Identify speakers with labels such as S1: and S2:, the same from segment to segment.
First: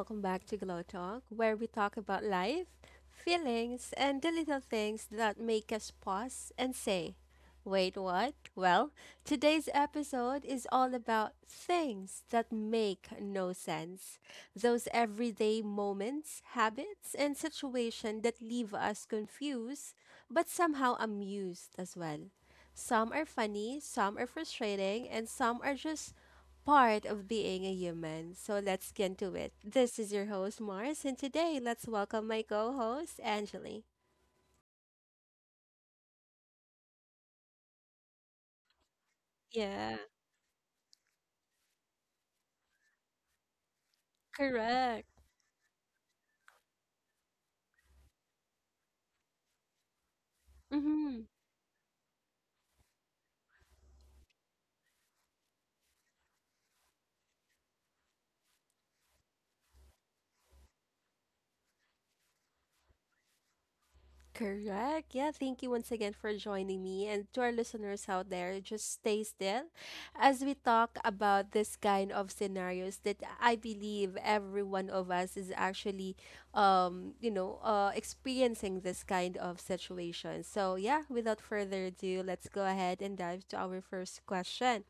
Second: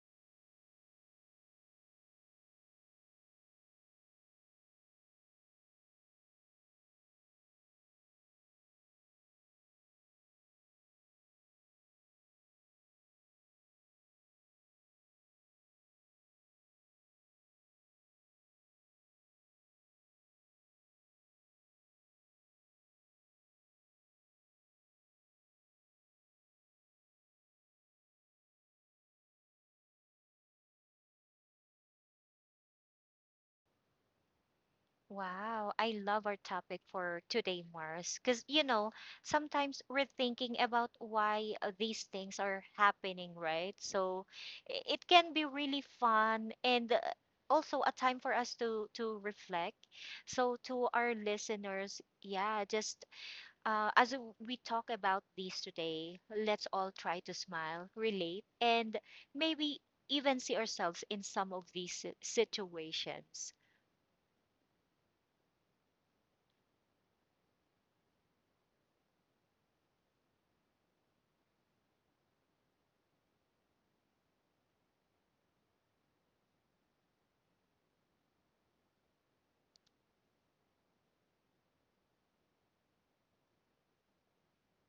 S1: welcome back to Glow Talk, where we talk about life, feelings, and the little things that make us pause and say, wait, what? Well, today's episode is all about things that make no sense. Those everyday moments, habits, and situations that leave us confused, but somehow amused as well. Some are funny, some are frustrating, and some are just part of being a human. So let's get into it. This is your host, Mars, and today let's welcome my co host, Angeli.
S2: Wow, I love our topic for today, Mars, because you know, sometimes
S1: Yeah,
S2: we're thinking about why these things are happening, right? So
S1: correct.
S2: it can be really fun and also a time for us to reflect. So to our
S1: Mm-hmm.
S2: listeners, yeah, just as we talk about these today, let's all try to smile, relate, and maybe even see ourselves in some of these situations.
S1: Correct. Yeah, thank you once again for joining me. And to our listeners out there, just stay still as we talk about this kind of scenarios that I believe every one of us is actually, experiencing this kind of situation. So, yeah, without further ado, let's go ahead and dive to our first question.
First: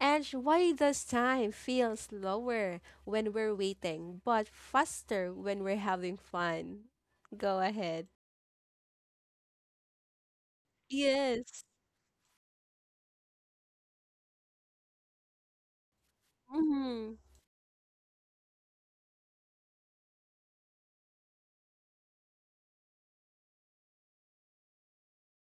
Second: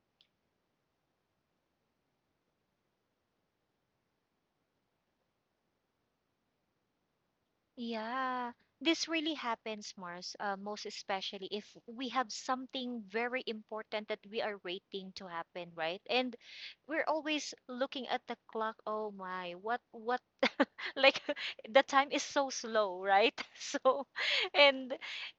S1: And why does time feel slower when we're waiting, but faster when we're having fun? Go ahead.
S2: Yeah, this really happens, Mars, most especially
S1: Yes.
S2: if we have something very important that we are waiting to happen, right? And we're
S1: Mhm.
S2: always looking at the clock. Oh my, what, like the time is so slow, right? So, and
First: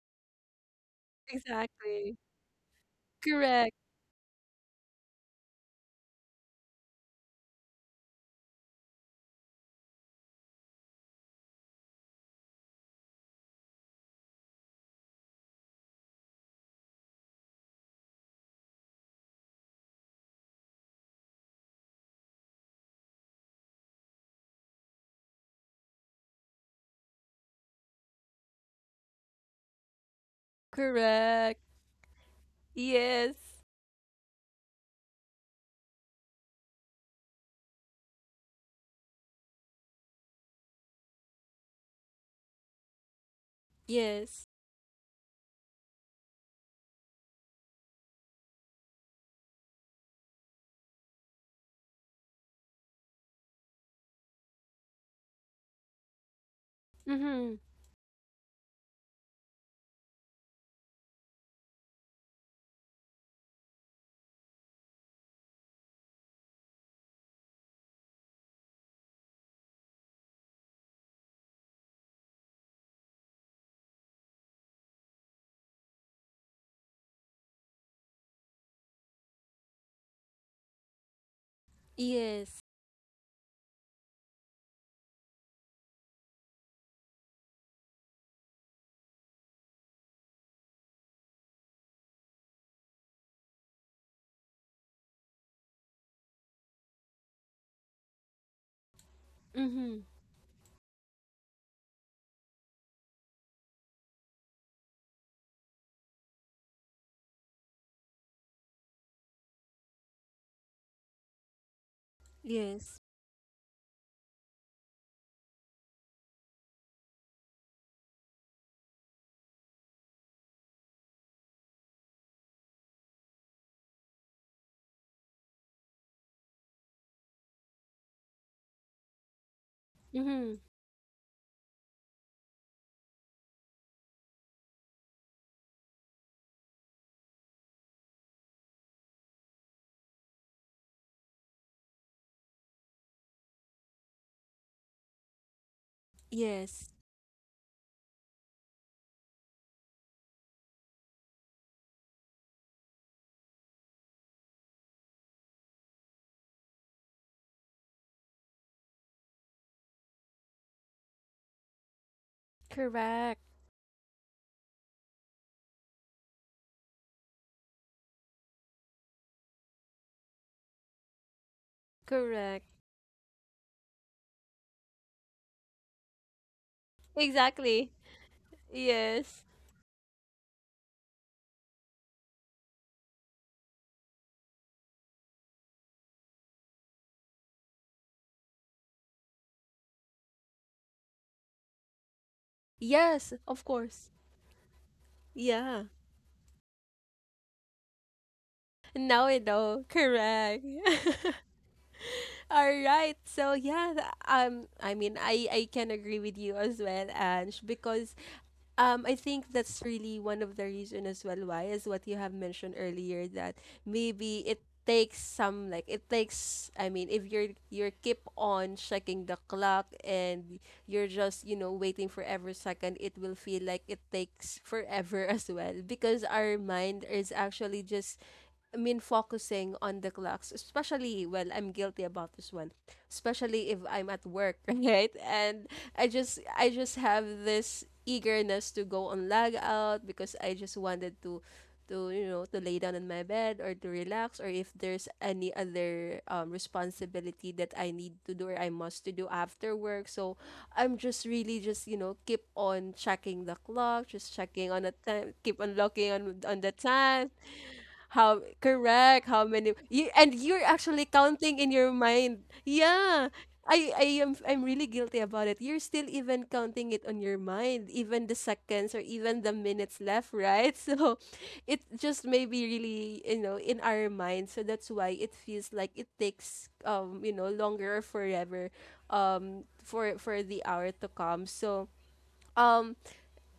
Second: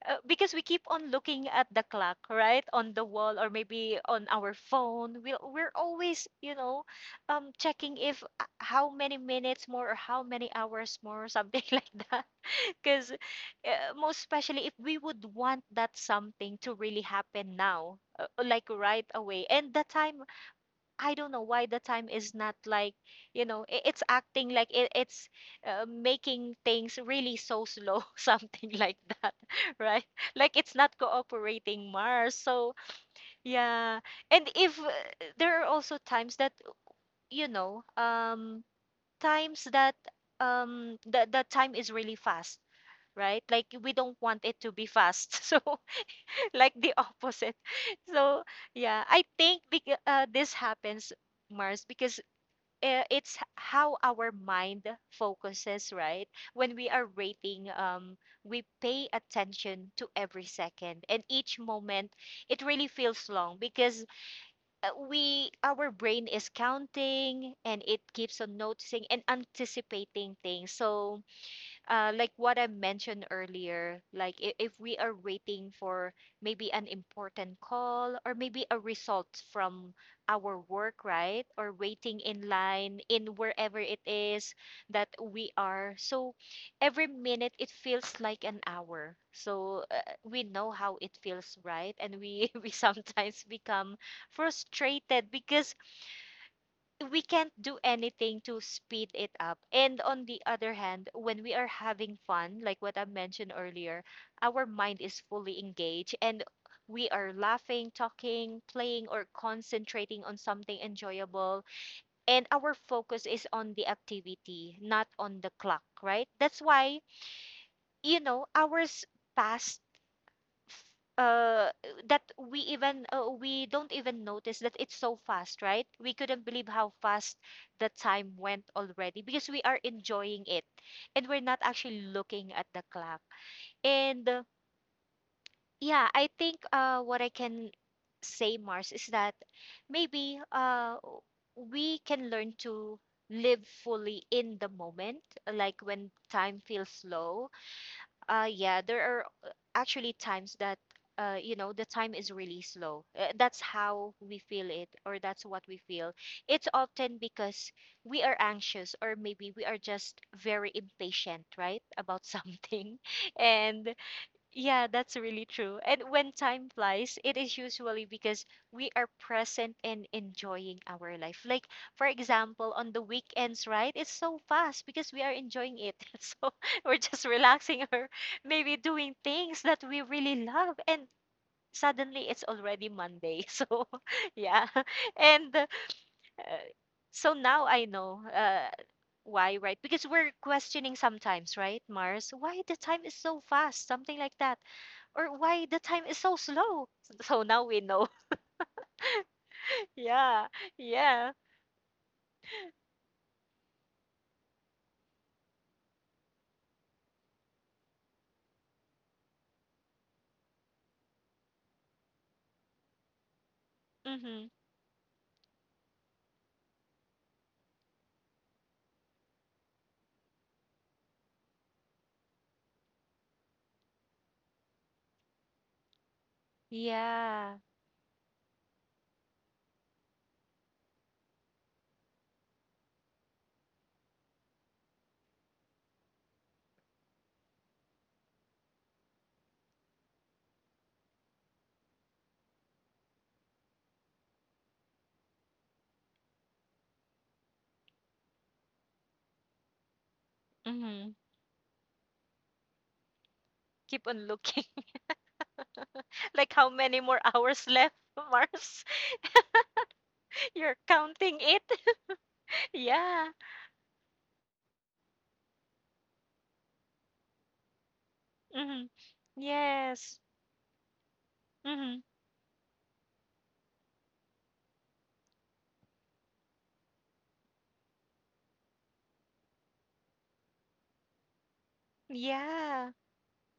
S2: because we keep on looking at the clock,
S1: Exactly.
S2: right? On the wall or
S1: Correct.
S2: maybe on our phone, we're always, checking if how many minutes more or how many hours more, something like that because most especially if we would want that something to really happen now, like right away. And the time, I don't know why the time is not like, it's acting like it's making things really so slow, something like that, right? Like it's not
S1: Correct.
S2: cooperating Mars. So,
S1: Yes.
S2: yeah. And if there are also times that, you know, um, times that the time is really fast, right? Like we don't want
S1: Yes.
S2: it to be fast. So like the opposite. So yeah, I think this happens Mars because it's how our mind focuses, right? When we are
S1: Mhm.
S2: rating we pay attention to every second and each moment, it really feels long because we our brain is counting and it keeps on noticing and anticipating things. So like what I mentioned earlier, like if we are waiting for maybe an important call or maybe a result from our work, right? Or waiting in
S1: Yes.
S2: line in wherever it is that we are. So every minute it feels like an hour. So we know how it feels, right? And we we sometimes become frustrated because we can't do anything to speed it up. And
S1: Mhm.
S2: on the other hand, when we are having fun, like what I mentioned earlier, our mind is fully engaged and we are laughing, talking, playing, or concentrating on something enjoyable. And our
S1: Yes.
S2: focus is on the activity, not on the clock, right? That's why, hours pass uh that we don't even notice that it's so fast, right? We couldn't believe how fast the time went already, because we are enjoying
S1: Mhm.
S2: it and we're not actually looking at the clock. And yeah, I think what I can say, Mars, is that maybe we can learn to live fully in the moment. Like when time feels
S1: Yes.
S2: slow, yeah, there are actually times that, the time is really slow. That's how we feel it, or that's what we feel. It's often because we are anxious, or maybe we are just very impatient, right, about something.
S1: Correct.
S2: And yeah, that's really true. And when time flies, it is usually because we are present and enjoying our life. Like, for
S1: Correct.
S2: example, on the weekends, right? It's so fast because we are enjoying it. So we're just relaxing
S1: Exactly.
S2: or maybe doing
S1: Yes.
S2: things that we really love. And suddenly it's already Monday. So, yeah. And so now I know why, right? Because we're questioning sometimes, right, Mars? Why the time is
S1: Yes,
S2: so
S1: of
S2: fast?
S1: course.
S2: Something like that, or why the
S1: Yeah.
S2: time is so slow. So now we know.
S1: Now I know.
S2: Yeah.
S1: Correct.
S2: Yeah.
S1: All right. So yeah, I mean I can agree with you as well, Ange, because I think that's really one of the reason as well why is what you have mentioned earlier that
S2: Mm-hmm.
S1: maybe it takes some like it takes I mean if you're keep on checking the clock and you're just, you know, waiting for every second, it will feel like it takes forever as well because our mind is
S2: Yeah.
S1: actually just I mean focusing on the clocks, especially well, I'm guilty about this one, especially if I'm at work, right? And I just have this eagerness to go on log out because I just wanted to you know, to lay down in my bed or to relax, or if there's any other responsibility that I need to do or I must to do after work. So I'm
S2: Mm-hmm.
S1: just really just, you know, keep on checking the
S2: Keep
S1: clock,
S2: on
S1: just
S2: looking.
S1: checking on the time, keep on looking on
S2: Like
S1: on
S2: how
S1: the
S2: many more
S1: time.
S2: hours left,
S1: How
S2: Mars?
S1: correct? How many? You, and you're
S2: You're
S1: actually
S2: counting
S1: counting
S2: it.
S1: in your mind.
S2: Yeah.
S1: Yeah. I'm really guilty about it. You're still even counting it on your mind, even the
S2: Mm-hmm.
S1: seconds or even the minutes
S2: Yes.
S1: left, right? So it
S2: Mm-hmm.
S1: just maybe really, you know, in our mind. So that's why it feels like it takes you know, longer or forever for the hour to come. So
S2: Yeah.
S1: um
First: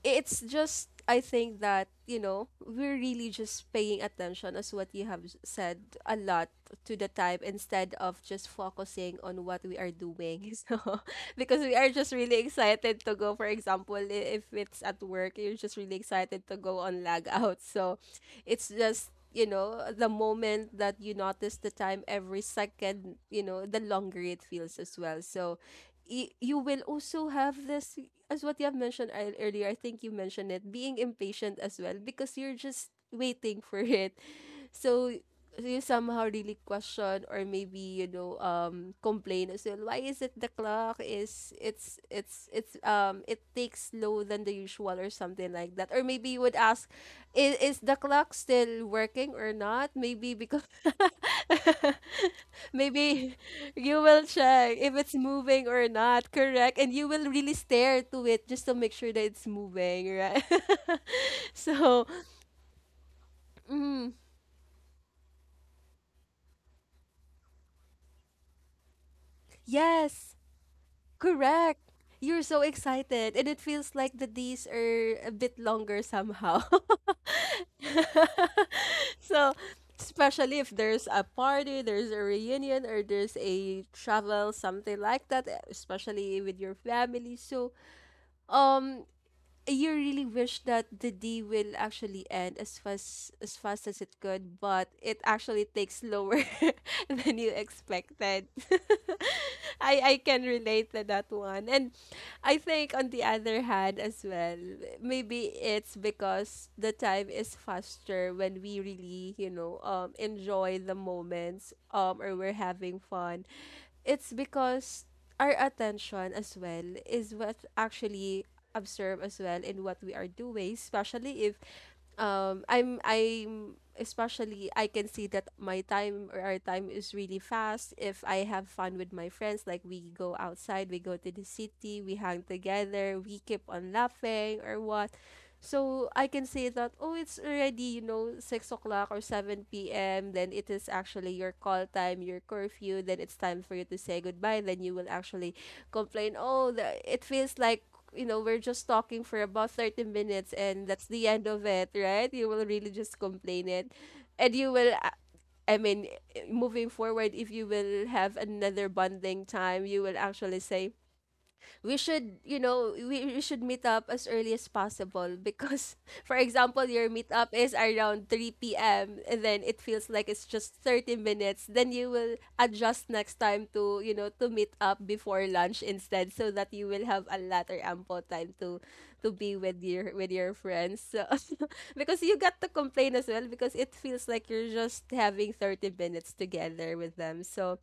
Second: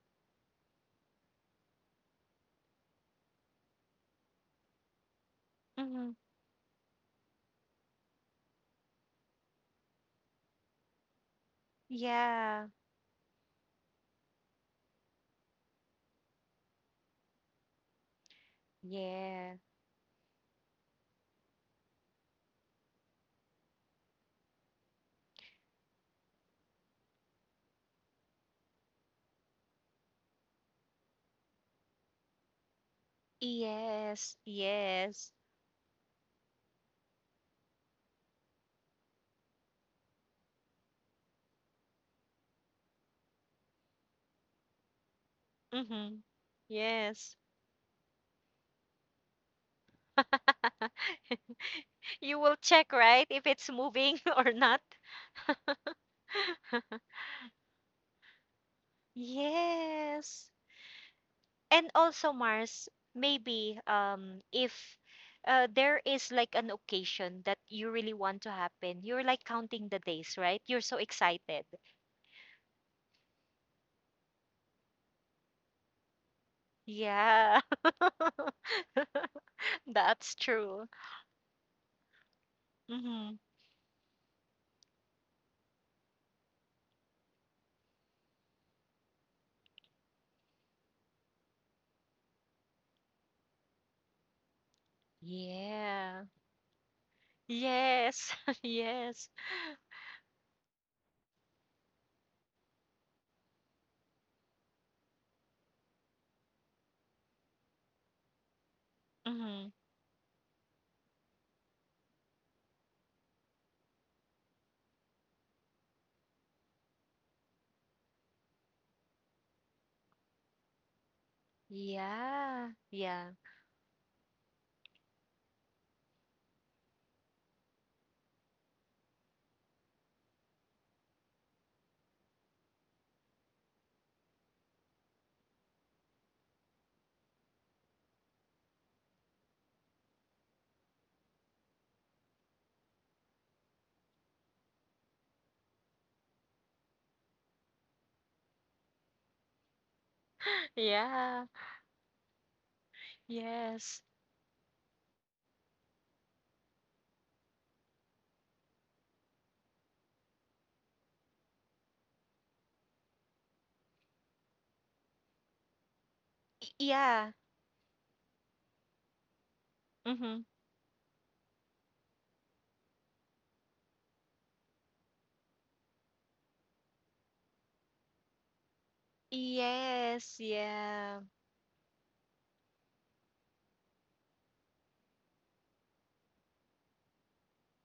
S1: it's just, I think that, you know, we're really just paying attention, as what you have said
S2: Mm-hmm.
S1: a lot, to the time instead of just focusing on what we are doing. So because we are just really
S2: Yeah.
S1: excited to go, for example, if it's at work, you're just really excited to go on lag out. So it's just, you
S2: Yeah.
S1: know, the moment that you notice the time every second, you know, the longer it feels as well. So you will also have this, as what you have mentioned earlier, I think you mentioned it, being impatient as well because you're just waiting for it.
S2: Yes.
S1: So
S2: Yes.
S1: you somehow really question, or maybe, you know, complain as well. Why is it the clock is it takes slower than the usual or something like that. Or
S2: Mm-hmm.
S1: maybe you would ask,
S2: Yes.
S1: is the clock still working or not? Maybe because
S2: You will check, right?
S1: maybe
S2: If it's
S1: you
S2: moving
S1: will
S2: or
S1: check
S2: not.
S1: if it's moving or not, correct? And you will really stare to it just to make sure that it's moving, right?
S2: Yes. And
S1: So,
S2: also Mars, maybe
S1: mm,
S2: if there is like an occasion that you really want to happen, you're like counting the
S1: yes.
S2: days, right? You're so excited.
S1: Correct. You're so excited, and it feels like the days are a bit longer somehow.
S2: Yeah.
S1: So,
S2: That's
S1: especially if
S2: true.
S1: there's a party, there's a reunion, or
S2: Mm-hmm.
S1: there's a travel, something like that, especially with your family. So, um, you really wish that the day will actually end as fast as it could, but it actually takes
S2: Yeah.
S1: longer than you
S2: Yes.
S1: expected.
S2: Yes.
S1: I can relate to that one. And I think on the other hand as well, maybe it's because the time is faster when we really, you
S2: Mm-hmm.
S1: know, enjoy the moments or we're having fun. It's because our attention as well is what actually absorb as well in what we are doing, especially if
S2: Yeah.
S1: I'm
S2: Yeah.
S1: I'm especially I can see that my time or our time is really fast if I have fun with my friends, like we go outside, we go to the city, we hang together, we keep on laughing or what. So I can say that, oh, it's already, you know, 6 o'clock or 7 p.m, then it is actually your call time, your curfew, then it's time for you to say goodbye, then you will actually complain, oh, it feels like, you know, we're just talking for about 30 minutes, and that's the
S2: Yeah.
S1: end of it, right? You will really just complain it.
S2: Yes.
S1: And you will, I mean, moving forward, if you will have another bonding time, you will actually say, we should, you know, we should meet up as early as possible because, for example, your
S2: Yeah.
S1: meetup is around 3 p.m. and then it feels like
S2: Mm-hmm.
S1: it's just 30 minutes. Then you will adjust next time to, you know, to meet up before lunch instead so that you will have a lot or ample time to be with your
S2: Yes.
S1: friends.
S2: Yeah.
S1: So, because you got to complain as well because it feels like you're just having 30 minutes together with them. So,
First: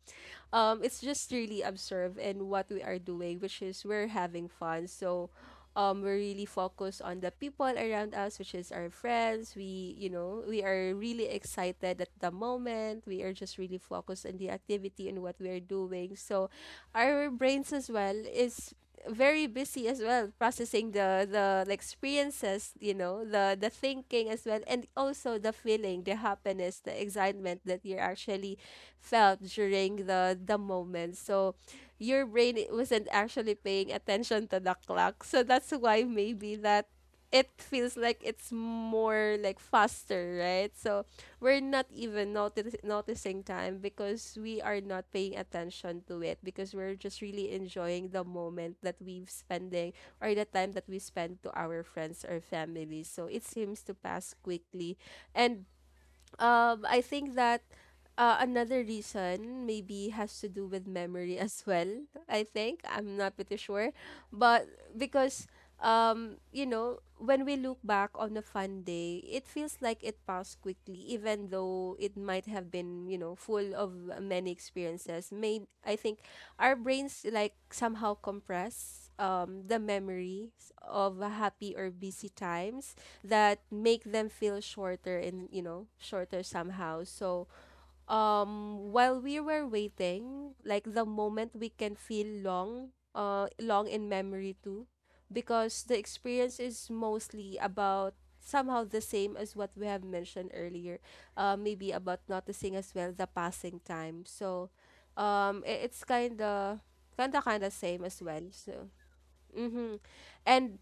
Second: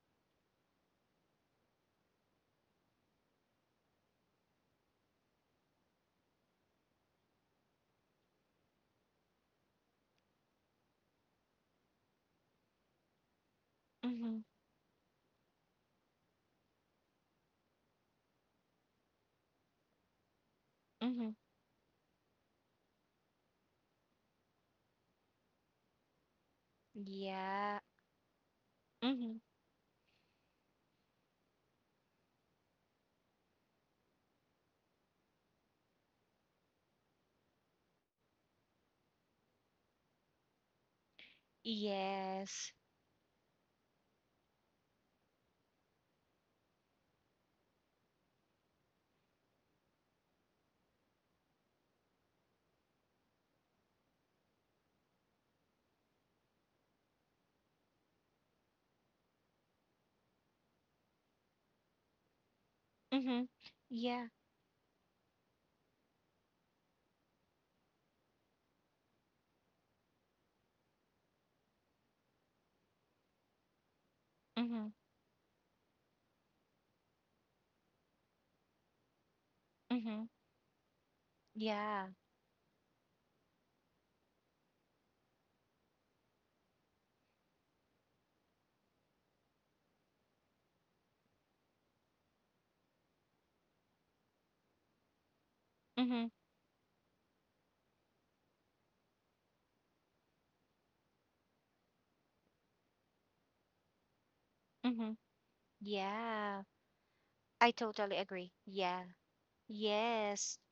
S1: it's just really observe in what we are doing, which is we're having fun. So, we really focus on the people around us, which is our friends. We, you know, we are really excited at the moment. We are just really focused on
S2: Mm-hmm.
S1: the activity and what we are doing. So our brains as well is very busy as well processing
S2: Mm-hmm.
S1: the experiences, you know, the thinking as well, and also the feeling, the happiness, the excitement
S2: Yeah.
S1: that you're actually
S2: Mm-hmm.
S1: felt during the moment. So your brain wasn't actually paying attention to the clock. So that's why maybe that it feels like it's more like faster, right? So we're not even
S2: Yes.
S1: noticing time because we are not paying attention to it because we're just really enjoying the moment that we've spending or the time that we spend to our friends or family. So it seems to pass quickly. And I think that another reason maybe has to do with memory as well. I think I'm not
S2: Mm-hmm.
S1: pretty sure,
S2: Yeah.
S1: but because you know, when we look back on a fun day, it feels like it passed quickly, even though it might have been, you know, full of many
S2: Mm-hmm.
S1: experiences. Made I think our brains like somehow compress the
S2: Mm-hmm.
S1: memories of happy or
S2: Yeah.
S1: busy times that make them feel shorter and, you know, shorter somehow. So while we were waiting, like the moment we can feel long, long in memory too, because the
S2: Mm-hmm.
S1: experience is mostly about somehow the same as what we have mentioned earlier, maybe about noticing as well the passing time. So
S2: Mm-hmm.
S1: it's kind
S2: Yeah.
S1: of kind of
S2: I
S1: same as
S2: totally
S1: well.
S2: agree.
S1: So
S2: Yeah.
S1: mm-hmm.
S2: Yes.
S1: And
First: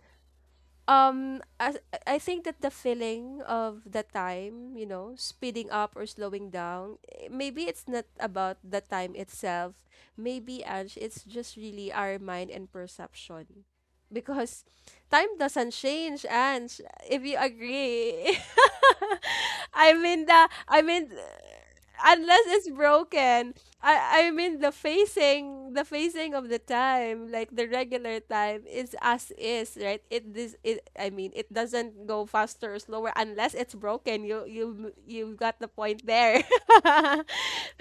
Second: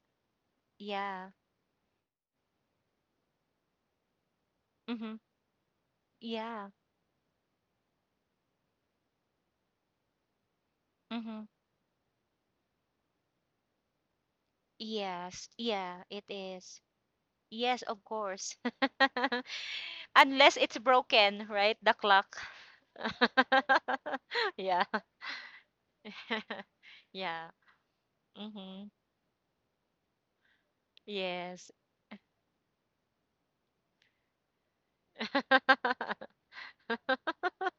S2: Yeah.
S1: um, I I think that the feeling of the time, you know,
S2: Mm-hmm.
S1: speeding up or slowing
S2: Yeah.
S1: down, eh, maybe it's not about the time itself. Maybe, Ange, it's
S2: Mm-hmm.
S1: just really our mind and perception. Because time
S2: Yes.
S1: doesn't
S2: Yeah,
S1: change,
S2: it
S1: Ange,
S2: is.
S1: if you
S2: Yes, of
S1: agree.
S2: course. Unless it's
S1: I mean
S2: broken, right? The clock.
S1: unless it's broken. I mean
S2: Yeah.
S1: the facing of the time, like
S2: Yeah.
S1: the regular time
S2: Mm-hmm.
S1: is as is, right? it this it I mean it
S2: Yes.
S1: doesn't go faster or slower unless it's broken. You've got the point there.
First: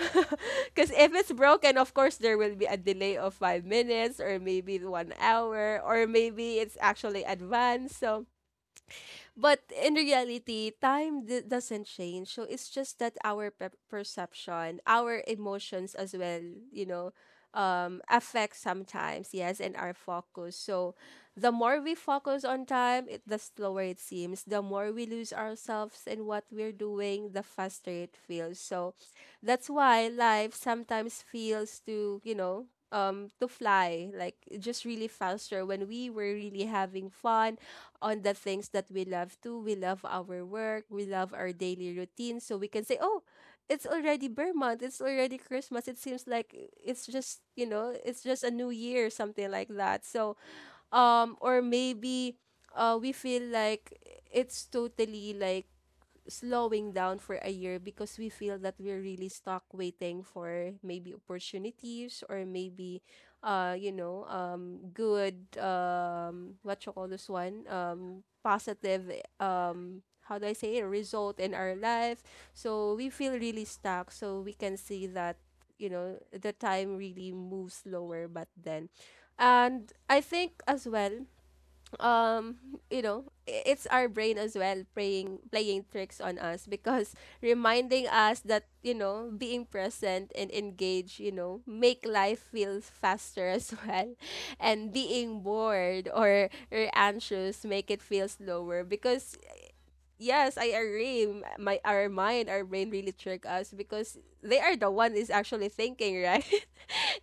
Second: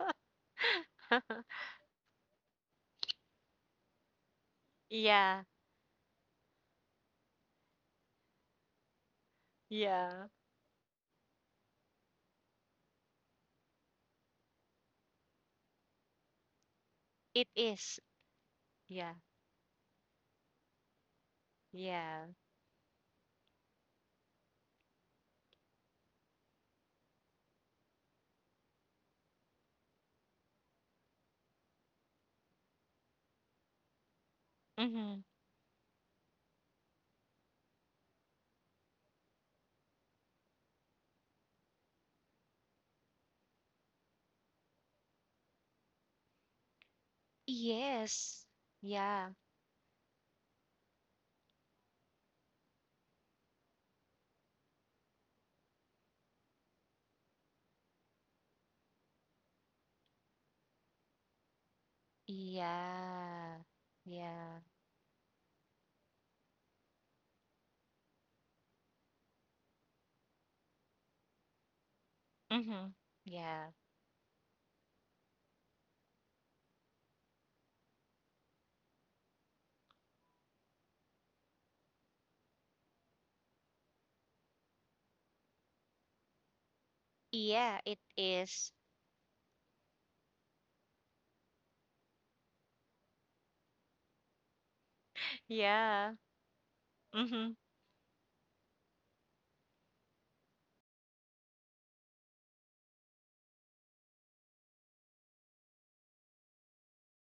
S1: Because if it's broken, of course there will be a delay of 5 minutes or maybe one
S2: Yeah.
S1: hour or maybe it's actually advanced. So but in
S2: Yeah.
S1: reality, time doesn't change. So it's just that our perception, our emotions as well, you know,
S2: It is.
S1: affect
S2: Yeah.
S1: sometimes, yes, and our focus. So the more we
S2: Yeah.
S1: focus on time, the slower it seems. The more we lose ourselves in what we're doing, the faster it feels. So that's why life sometimes feels to, you know, to fly like just really
S2: Mm-hmm.
S1: faster when we were really having fun on the things that we love too. We love our work, we love our daily routine. So we can say, oh, it's already Bear Month, it's already Christmas. It seems like it's just, you know, it's just
S2: Yes.
S1: a new year,
S2: Yeah.
S1: something like that. So or maybe we feel like it's totally like slowing down for a year because we feel that we're really stuck waiting for maybe opportunities or maybe
S2: Yeah. Yeah.
S1: good what you call this one positive how do I say it result in our life,
S2: Mm-hmm.
S1: so we feel really
S2: Yeah.
S1: stuck, so we can see that you know the time really moves slower. But then, and I think as well, um you know it's our brain as well playing tricks on us because
S2: Yeah, it
S1: reminding us that
S2: is.
S1: you know being present and engaged, you know, make life feel faster as well. And being bored
S2: Yeah.
S1: or,
S2: Mm-hmm.
S1: anxious make it feel slower because yes, I agree. M- my Our mind, our brain really trick us because they are the one is actually thinking, right?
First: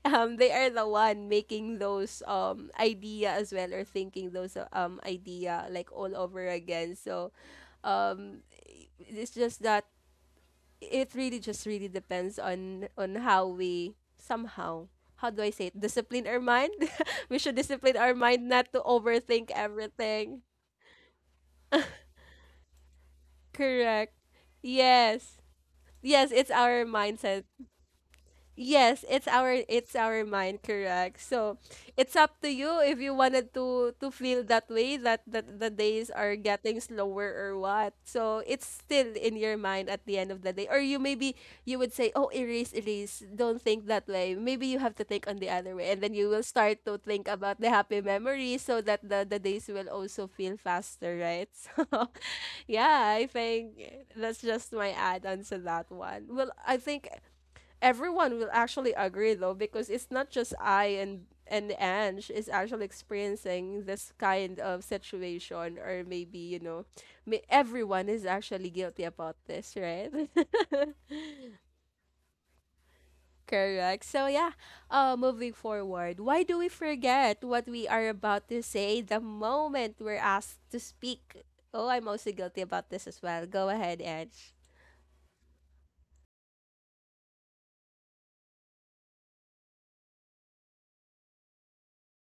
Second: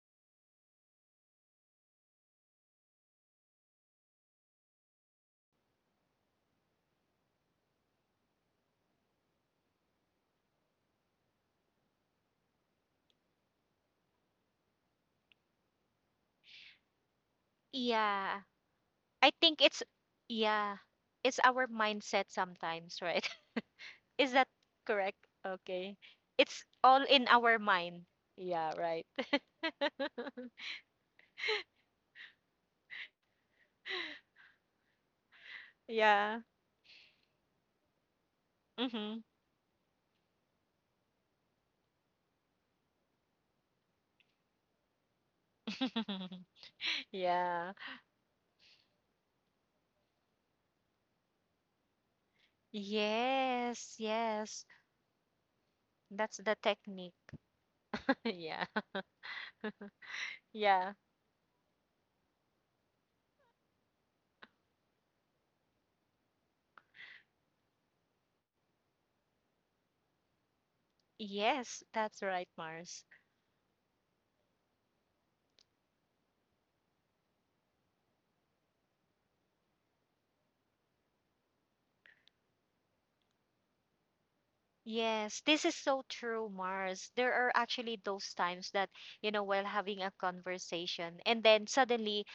S1: They are the one making those idea as well, or thinking those idea like all over again. So um it's just that it really just really depends on how we somehow, how do I say it, discipline our mind. We should discipline our
S2: Yeah.
S1: mind not to
S2: I
S1: overthink
S2: think it's
S1: everything.
S2: yeah. It's our mindset sometimes, right?
S1: Correct.
S2: Is that correct?
S1: Yes.
S2: Okay.
S1: Yes, it's
S2: It's
S1: our
S2: all in
S1: mindset.
S2: our mind. Yeah,
S1: Yes,
S2: right.
S1: it's our mind, correct. So it's up to you if you wanted to feel that way, that the days are
S2: Yeah.
S1: getting slower or what. So it's still
S2: Mm-hmm.
S1: in your mind at the end of the day. Or you maybe you would say, "Oh, erase, erase. Don't think that way." Maybe you have to think on the other way, and then you will start to think about
S2: Yeah.
S1: the happy memories so that the days will also feel faster, right? So yeah, I think
S2: Yes,
S1: that's
S2: yes.
S1: just my add-on to that one.
S2: That's the
S1: Well, I
S2: technique.
S1: think everyone will
S2: Yeah.
S1: actually agree though, because it's not just
S2: Yeah.
S1: I, and Ange is actually experiencing this kind of situation, or maybe, you know, may, everyone is actually guilty about this, right?
S2: Yes, that's right, Mars.
S1: Correct. So yeah, moving forward, why do we forget what we are about to say the moment we're asked to speak? Oh, I'm also guilty about this as well. Go ahead, Ange.
S2: Yes, this is so true, Mars. There are actually those times that, while having a conversation and then suddenly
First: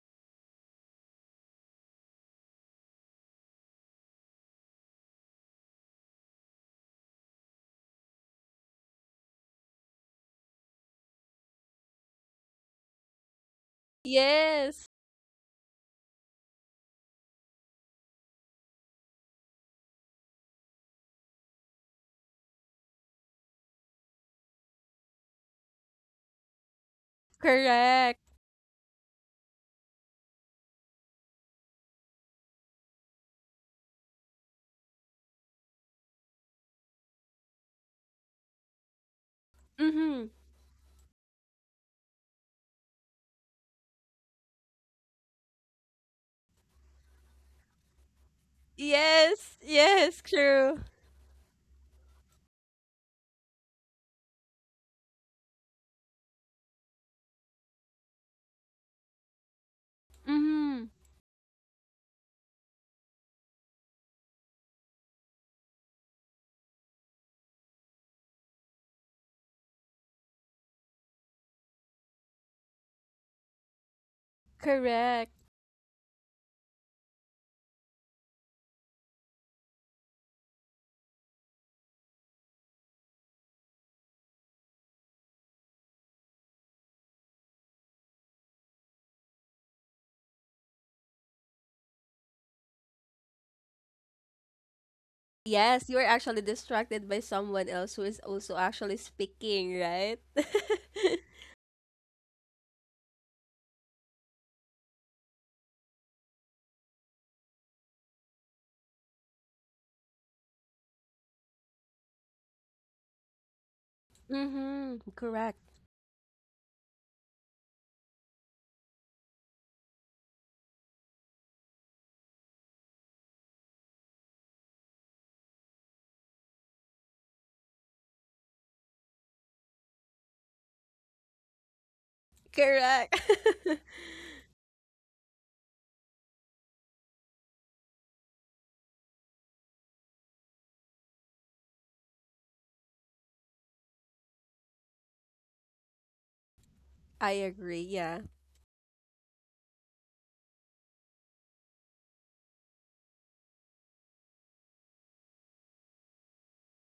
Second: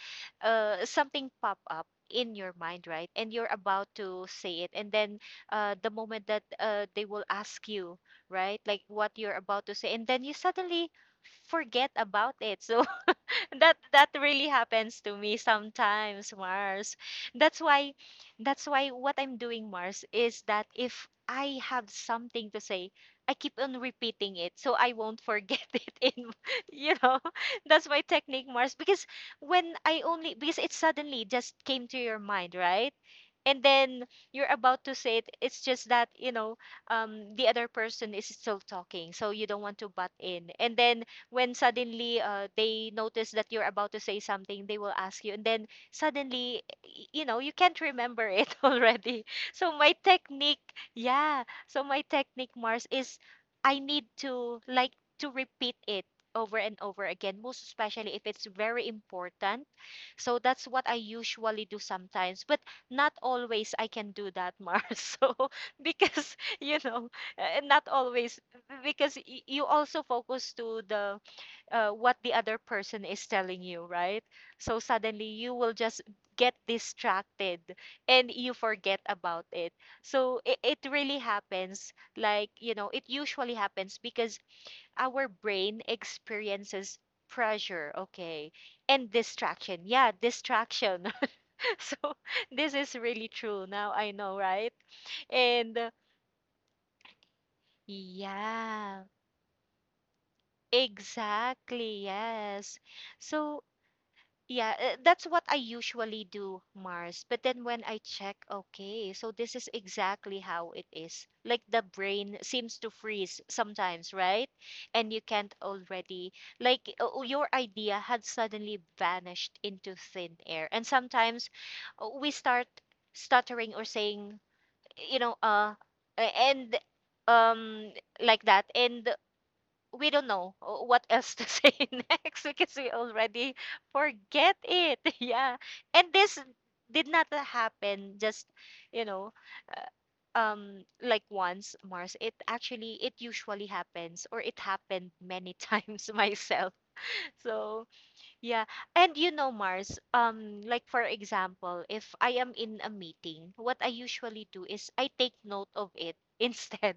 S2: something pop up in your mind, right? And you're about to say it. And then the moment that they will ask you, right? Like what you're about to say, and then you suddenly forget about it. So that really
S1: Yes.
S2: happens to me sometimes, Mars. That's why that's why what I'm doing, Mars, is that if I have something to say, I keep on repeating it so I won't forget it in you know. That's my
S1: Correct.
S2: technique, Mars, because when I only because it suddenly just came to your mind, right? And then you're about to say it. It's just that, the other person is still talking, so you don't want to butt
S1: Mhm.
S2: in. And then when suddenly they notice that you're about to say something, they will ask you, and then suddenly, you can't remember it already.
S1: Yes,
S2: So my
S1: yes,
S2: technique,
S1: true.
S2: yeah. So my technique, Mars, is I need to like to repeat it over and over again, most especially if it's very important. So that's
S1: Mm-hmm.
S2: what I usually do sometimes, but not always I can do that, Mars. So because not always because you also focus to the what the other person is telling you, right? So suddenly
S1: Correct.
S2: you will just get distracted and you forget about it. So it really happens. Like, it usually happens because our brain experiences pressure, okay, and distraction. Yeah, distraction. So this is really true. Now I know, right? And
S1: Yes, you are actually distracted by someone else who is also actually
S2: yeah,
S1: speaking, right?
S2: exactly. Yes. So yeah, that's what I usually do, Mars. But then when I check, okay, so this is exactly how it is. Like the brain seems to freeze sometimes, right? And
S1: Mm-hmm.
S2: you can't
S1: Correct.
S2: already, like your idea had suddenly vanished into thin air. And sometimes we start stuttering or saying, you know, and um, like that. And we don't know what else to say next because we
S1: Correct.
S2: already forget it. Yeah. And this did not happen just, you know, uh, like once, Mars. It usually happens, or it happened many times myself.
S1: I agree,
S2: So,
S1: yeah.
S2: yeah. And you know Mars, like for example, if I am in a meeting, what I usually do is I take note of it instead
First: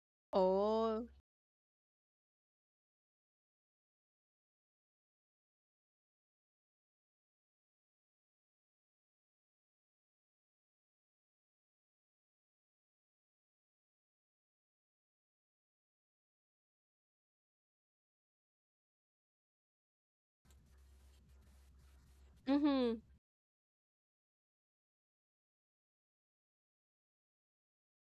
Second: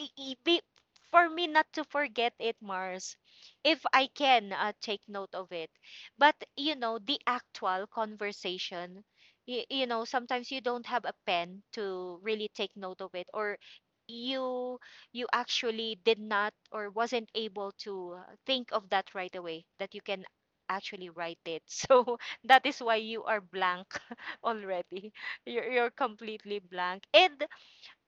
S2: i- i- be-
S1: Oh,
S2: for me not to forget it, Mars, if I can take note of it. But, you know, the actual conversation, sometimes you don't have a pen to really take note of it, or you you actually did not or wasn't able to think of that right away that you can actually write it. So that is
S1: mm-hmm,
S2: why you are blank already. You're completely blank, and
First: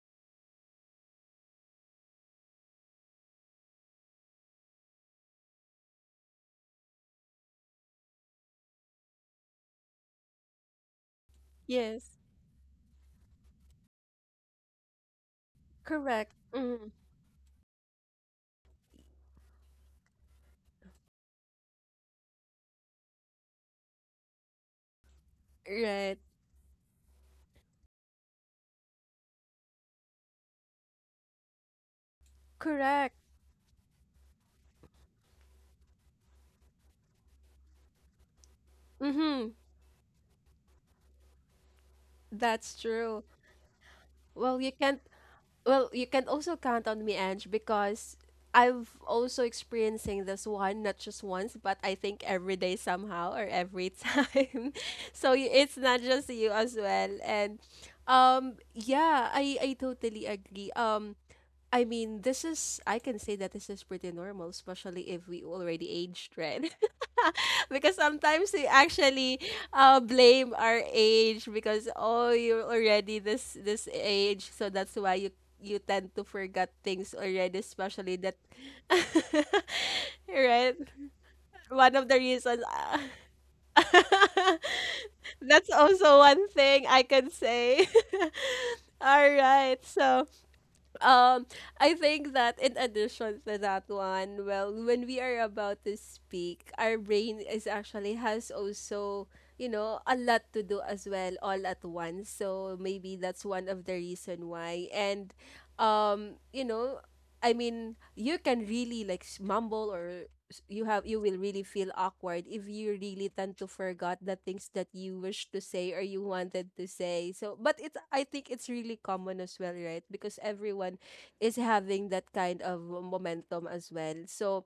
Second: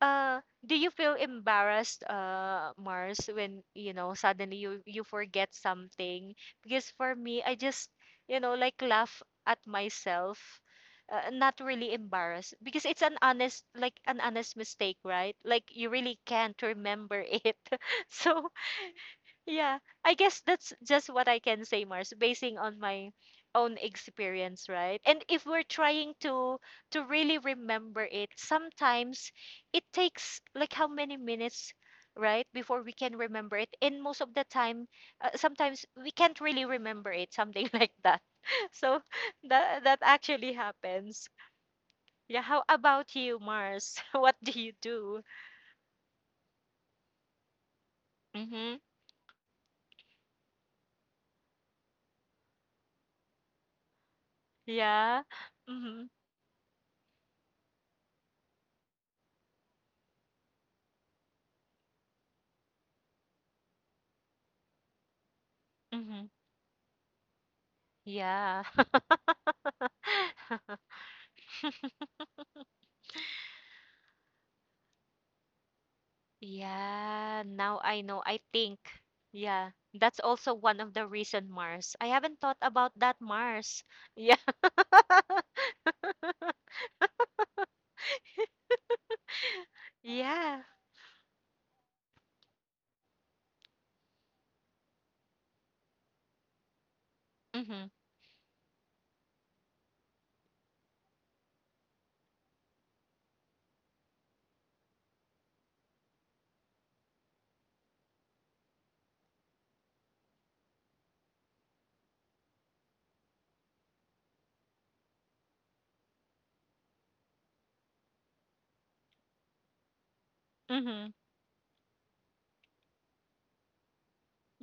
S2: do you feel embarrassed, Mars, when suddenly you forget something? Because for me, I just like laugh at myself, not really
S1: yes.
S2: embarrassed because it's an honest mistake, right? Like you really
S1: Correct.
S2: can't
S1: Mm-hmm.
S2: remember it. So yeah, I guess that's just what I can say, Mars, basing on my own experience, right? And if we're trying
S1: Right.
S2: to really remember it, sometimes it takes like how many minutes, right, before we can
S1: Correct.
S2: remember it. And most of the time, sometimes we can't really remember it, something like that. So
S1: Mm-hmm.
S2: that actually happens. Yeah, how
S1: That's
S2: about
S1: true.
S2: you, Mars? What do
S1: Well, you
S2: you
S1: can't
S2: do?
S1: Well, you can also count on me, Ange, because
S2: Mm-hmm.
S1: I've also experiencing this one, not just once, but I think every day somehow or every time.
S2: Yeah.
S1: So it's not
S2: Mm-hmm.
S1: just you as well. And yeah, I totally agree. I mean, this is, I can say that this is pretty normal, especially if we already
S2: Mm-hmm.
S1: aged, right? Because sometimes
S2: Yeah.
S1: we actually blame our age, because oh, you're already this age, so that's why you you tend to forget things
S2: Yeah,
S1: already,
S2: now I
S1: especially
S2: know.
S1: that.
S2: I think, yeah, that's also
S1: Right.
S2: one of the reason,
S1: One
S2: Mars. I
S1: of the
S2: haven't thought
S1: reasons.
S2: about that, Mars. Yeah,
S1: That's also one thing I can say. All right, so
S2: yeah.
S1: um I think that in addition to that one, well, when we are about to speak, our brain is
S2: Mhm.
S1: actually has also, you know, a lot to do as well all at once. So maybe that's one of the reason why. And you know, I mean, you can really like mumble, or you have you will really feel awkward if you really tend to forget the things that you wish to say or you wanted to say. So, but it's, I think it's really common as well, right? Because everyone
S2: Mhm.
S1: is having that kind of momentum as well. So,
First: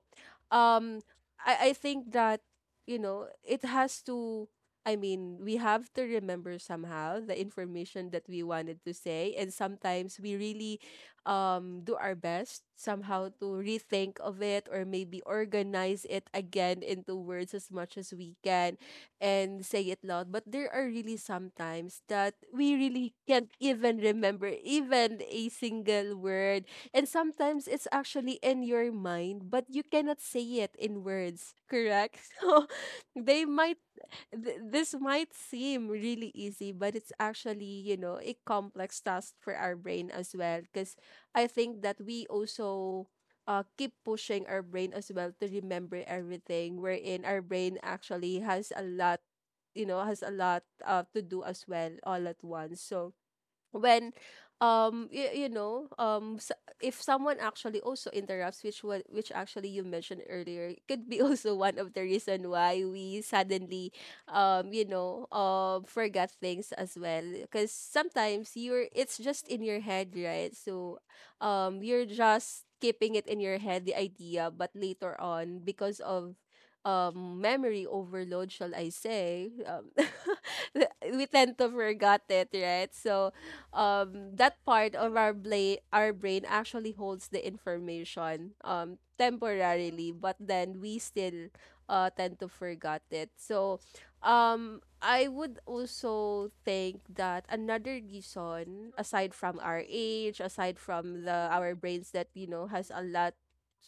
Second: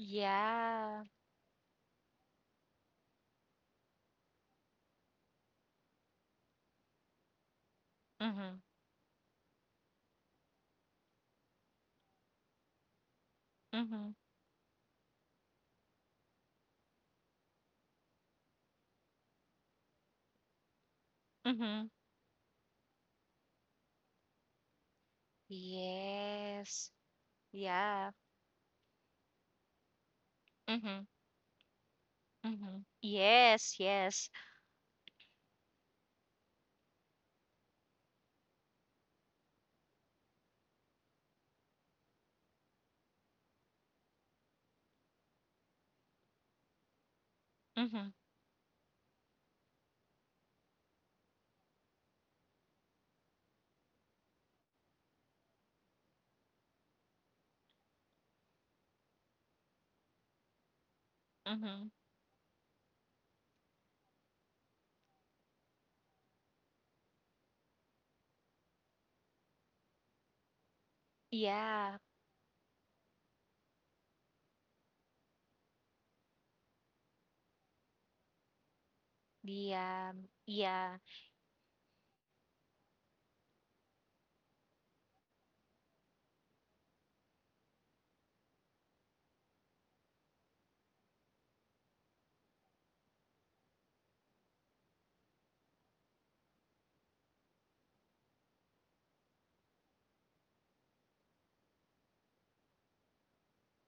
S1: um, I think that you know it has to. I mean, we have to remember somehow the information that we
S2: Mhm.
S1: wanted to say, and sometimes we really do our best somehow to
S2: Mhm.
S1: rethink of it, or maybe organize it again into words as much as we can and say it loud. But there are really some
S2: Mhm.
S1: times that we really can't even remember even a single word,
S2: Yes.
S1: and sometimes it's
S2: Yeah.
S1: actually in your mind but you cannot say it in
S2: Mhm.
S1: words, correct? So
S2: Mhm.
S1: they might,
S2: Yes, yes.
S1: this might seem really easy, but it's actually, you know, a complex task for our brain as well. Because I think that we also keep pushing our brain as well to remember everything, wherein our brain
S2: Mhm.
S1: actually has a lot, you know, has a lot to do as well all at once. So, when you know, s if someone actually also interrupts, which what which actually you mentioned earlier, it could be also one
S2: Mhm.
S1: of the reason why we suddenly you know forget things as well, because sometimes you're it's just in your head, right? So
S2: Yeah.
S1: you're just keeping it in your head, the idea, but later on because of memory overload, shall I say,
S2: Yeah. Yeah.
S1: we tend to forget it, right? So that part of our our brain actually holds the information temporarily, but then we still tend to forget it. So I would also think that another reason aside from our age, aside from the our brains that you know has a lot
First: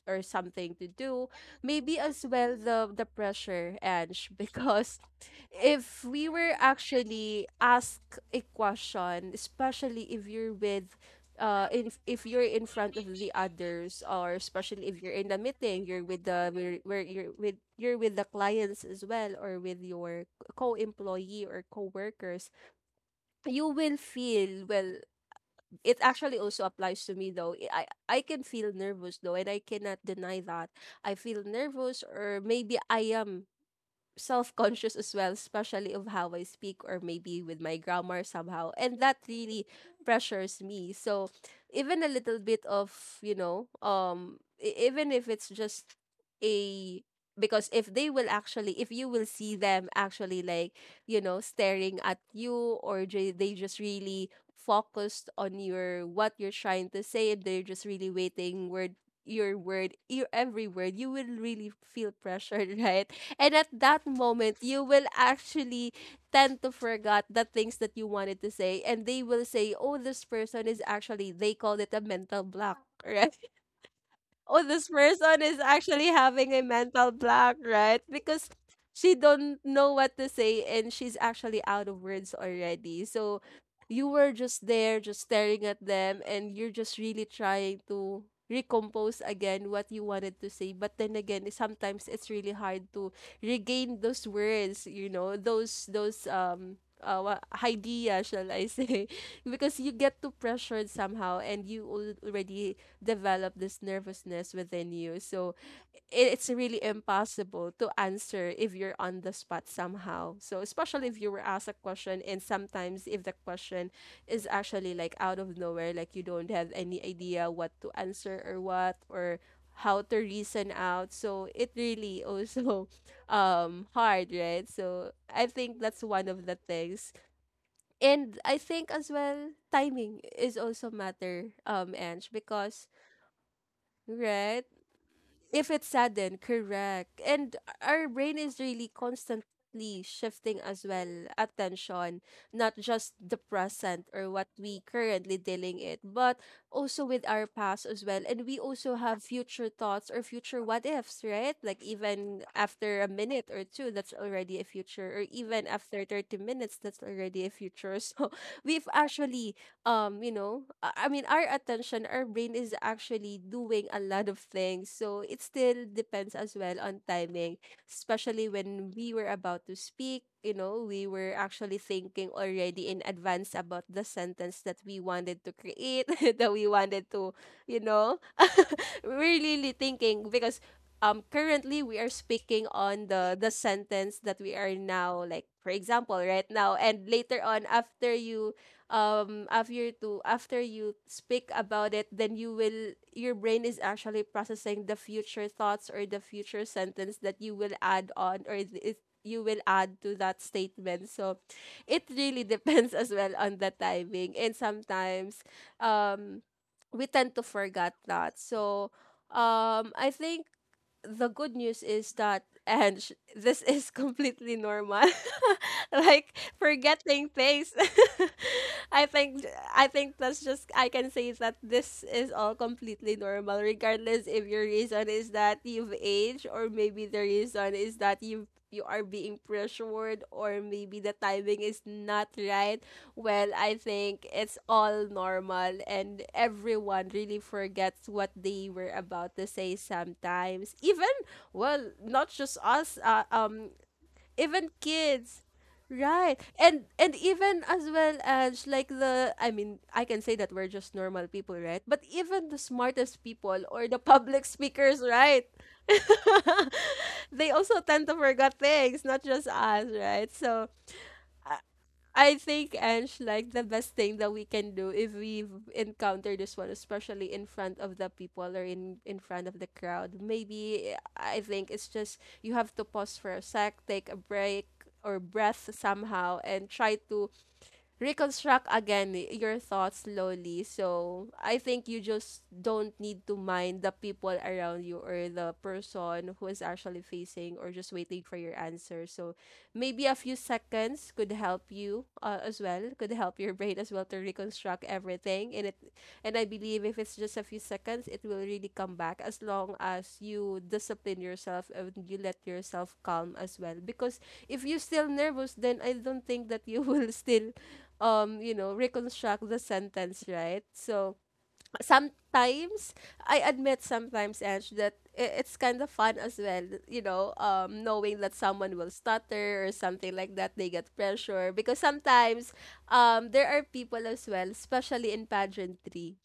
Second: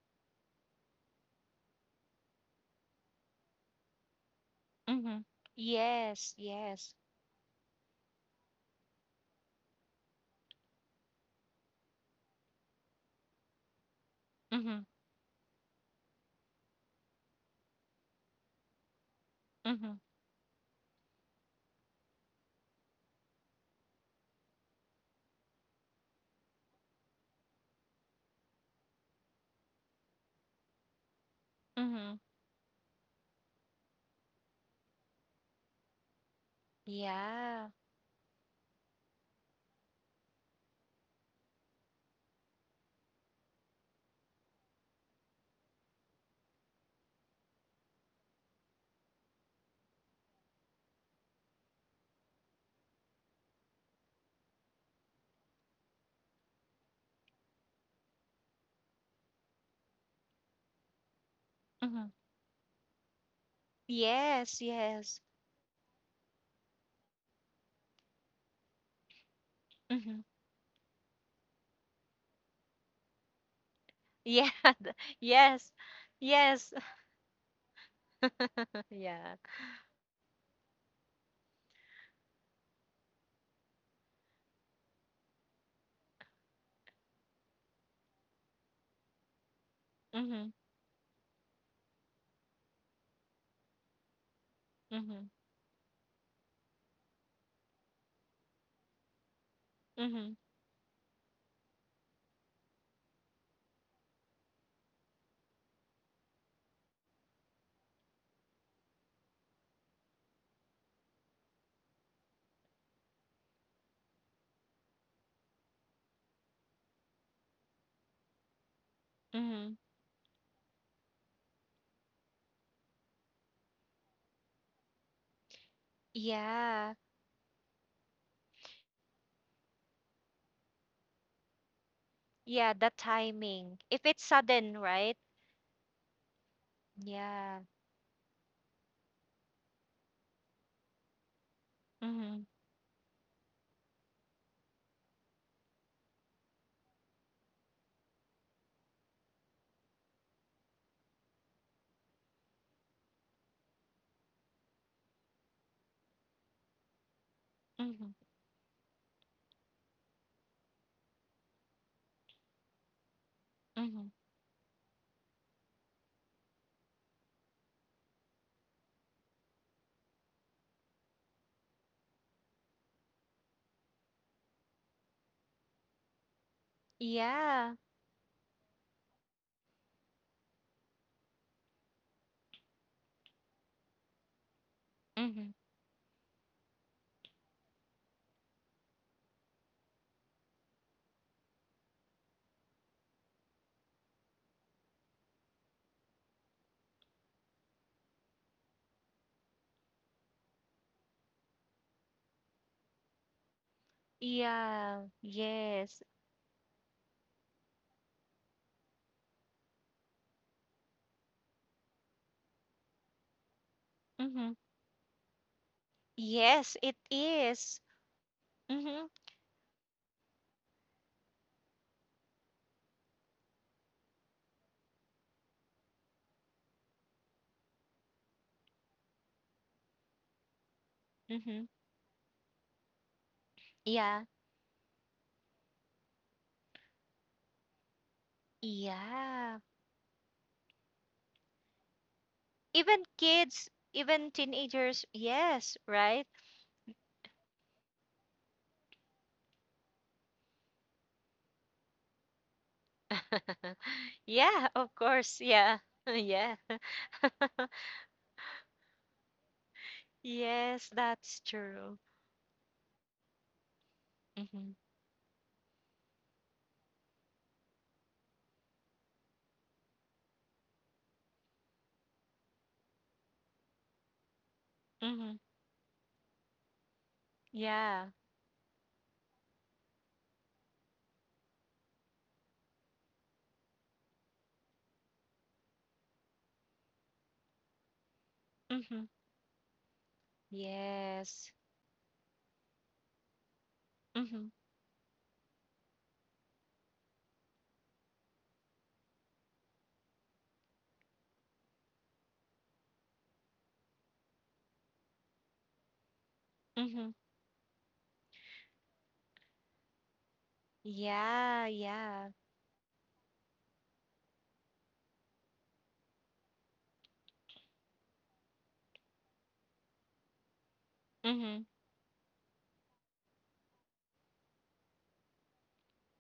S1: or something to do. Maybe as well the pressure, Ange, because
S2: Mhm.
S1: if we
S2: Yes,
S1: were
S2: yes.
S1: actually asked a question, especially if you're with if you're in front of the others, or
S2: Mhm.
S1: especially if you're in the meeting, you're with the where you're with the clients as well, or with
S2: Mhm.
S1: your co-employee or co-workers, you will feel, well, it actually also applies to me though. I can feel nervous though, and I cannot deny that. I feel nervous,
S2: Mhm.
S1: or maybe I am self-conscious as well, especially of how I speak, or maybe with
S2: Yeah.
S1: my grammar somehow. And that really pressures me. So even a little bit of, you know, even if it's just a, because if they will actually if you will see them actually like, you know, staring at you, or they just really focused on your what you're trying to say, and they're just really waiting word your word, your every word, you will really feel
S2: Mhm.
S1: pressured. Right. And at that moment,
S2: Yes,
S1: you will
S2: yes.
S1: actually tend to forget the things that you wanted to say. And they will say, oh,
S2: Mm-hmm.
S1: this person is actually, they called it a mental block.
S2: Yeah.
S1: Oh, this person is
S2: Yes.
S1: actually having a
S2: Yes.
S1: mental block, right? Because she
S2: Yeah.
S1: don't know what to say, and she's actually out of words already. So you were just there, just staring at them, and you're just really trying to recompose again what you wanted to
S2: Mm-hmm.
S1: say. But then again, sometimes it's really hard to regain those words, you
S2: Mm-hmm.
S1: know, those idea, shall I say? Because you get
S2: Mm-hmm.
S1: too pressured somehow, and you already develop this nervousness within you. So it's really impossible to answer if you're on the spot somehow. So especially if you were asked a question, and sometimes if the question is actually like out of nowhere, like you don't have any idea what to answer or what or
S2: Mm-hmm.
S1: how to reason out. So it really also hard, right? So I think that's one of the
S2: Yeah.
S1: things. And I think as well timing is also matter, um, Ange,
S2: Yeah, the
S1: because
S2: timing. If it's
S1: right?
S2: sudden, right?
S1: If it's sudden, correct. And
S2: Yeah.
S1: our brain is really constantly shifting as well attention,
S2: Mm-hmm.
S1: not just the present or what we currently dealing it, but also with our past as well. And we also have future thoughts or future what ifs, right? Like even after a minute or two, that's already a future, or even after 30 minutes, that's already a future.
S2: Mm-hmm.
S1: So we've actually you know I mean our attention, our brain is actually doing a
S2: Mm-hmm.
S1: lot of things, so it still depends as well on timing, especially when we were about to speak. You know, we were actually thinking already in advance about the sentence that we wanted to create that we wanted to, you
S2: Yeah.
S1: know, we're really thinking, because currently we are speaking on the sentence that we are now, like
S2: Mm-hmm.
S1: for example right now, and later on after you after you speak about it, then you will your brain is actually processing the future thoughts or the future sentence that you will add on, or it, you will add to that statement. So it really depends as well on the timing, and
S2: Yeah.
S1: sometimes
S2: Yes.
S1: um we tend to forget that. So I think the good news is that and this is completely
S2: Mm-hmm.
S1: normal. Like
S2: Yes, it
S1: forgetting things.
S2: is.
S1: I
S2: Mm-hmm.
S1: think, I think that's just I can say that this is all completely normal, regardless if your reason is that you've aged, or maybe the reason is that you are being pressured, or maybe the timing
S2: Mm-hmm.
S1: is not right. Well, I think
S2: Yeah.
S1: it's all normal and everyone really forgets what they were about to
S2: Yeah.
S1: say sometimes. Even well, not just us.
S2: Even kids, even
S1: Even
S2: teenagers,
S1: kids,
S2: yes, right?
S1: right. And even as well as like the I mean I can say that we're just normal people, right? But even the smartest people or the public
S2: Yeah,
S1: speakers,
S2: of course.
S1: right?
S2: Yeah. Yeah.
S1: They also tend to forget things, not just us, right? So
S2: Yes, that's
S1: i
S2: true.
S1: I think, Ange, like the best thing that we can
S2: Mm-hmm.
S1: do if we encounter this one, especially in front of the people or in front of the crowd, maybe I think it's just you have to pause for a sec, take a break or
S2: Mm-hmm.
S1: breath somehow, and try to
S2: Yeah.
S1: reconstruct again your thoughts slowly. So I think you just don't need to mind the people around you or the person who is actually facing or just waiting for your answer.
S2: Mm-hmm.
S1: So maybe a few seconds could
S2: Yes.
S1: help you as well, could help your brain as well to
S2: Mm-hmm.
S1: reconstruct everything. And it and I believe if it's just a few seconds, it will really come back as long as you discipline yourself and you let yourself calm as well. Because if you're still nervous, then I don't think that you will
S2: Mm-hmm.
S1: still reconstruct the sentence, right? So
S2: Yeah, yeah.
S1: sometimes I admit sometimes, Ange, that it's kind of fun as well, knowing that someone will stutter or something like that, they get pressure.
S2: Mm-hmm.
S1: Because sometimes there are people as well, especially in pageantry,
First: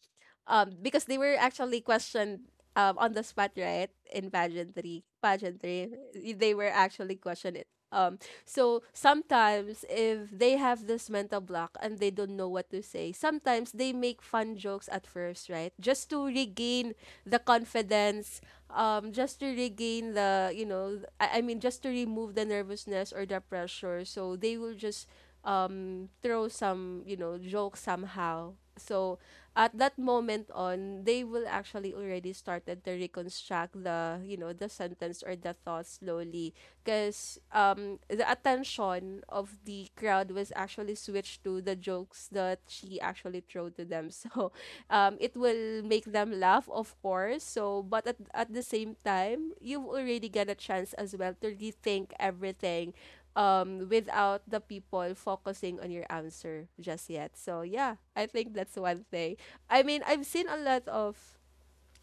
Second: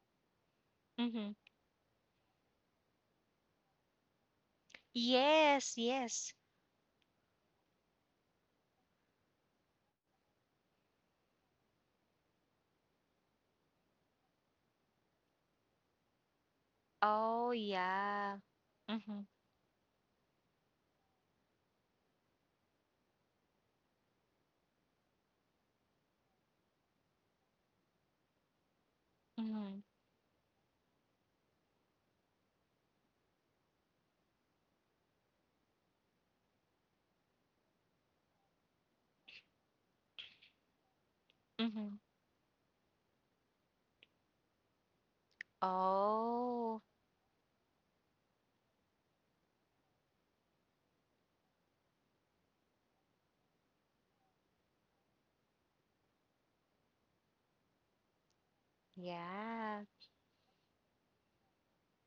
S1: because they
S2: Mm-hmm.
S1: were actually questioned on the spot, right? In pageantry
S2: Yes,
S1: pageantry
S2: yes.
S1: they were actually questioned it. So sometimes if they have this mental block and they don't know what to say, sometimes they make fun jokes at first, right? Just to regain the
S2: Oh, yeah.
S1: confidence,
S2: Mm-hmm.
S1: just to regain the, you know, I mean just to remove the nervousness or the pressure, so they will just throw some, jokes somehow. So at
S2: Mm-hmm.
S1: that moment on, they will actually already started to reconstruct the, the sentence or the thought slowly, because the attention of the crowd was actually switched to the
S2: Mm-hmm.
S1: jokes that she actually threw to them. So it will make them laugh,
S2: Oh,
S1: of course. So but at the same time, you've already got a chance as well to rethink everything without the people focusing on your answer just yet. So yeah, I think that's one thing.
S2: yeah.
S1: I mean, I've seen a lot of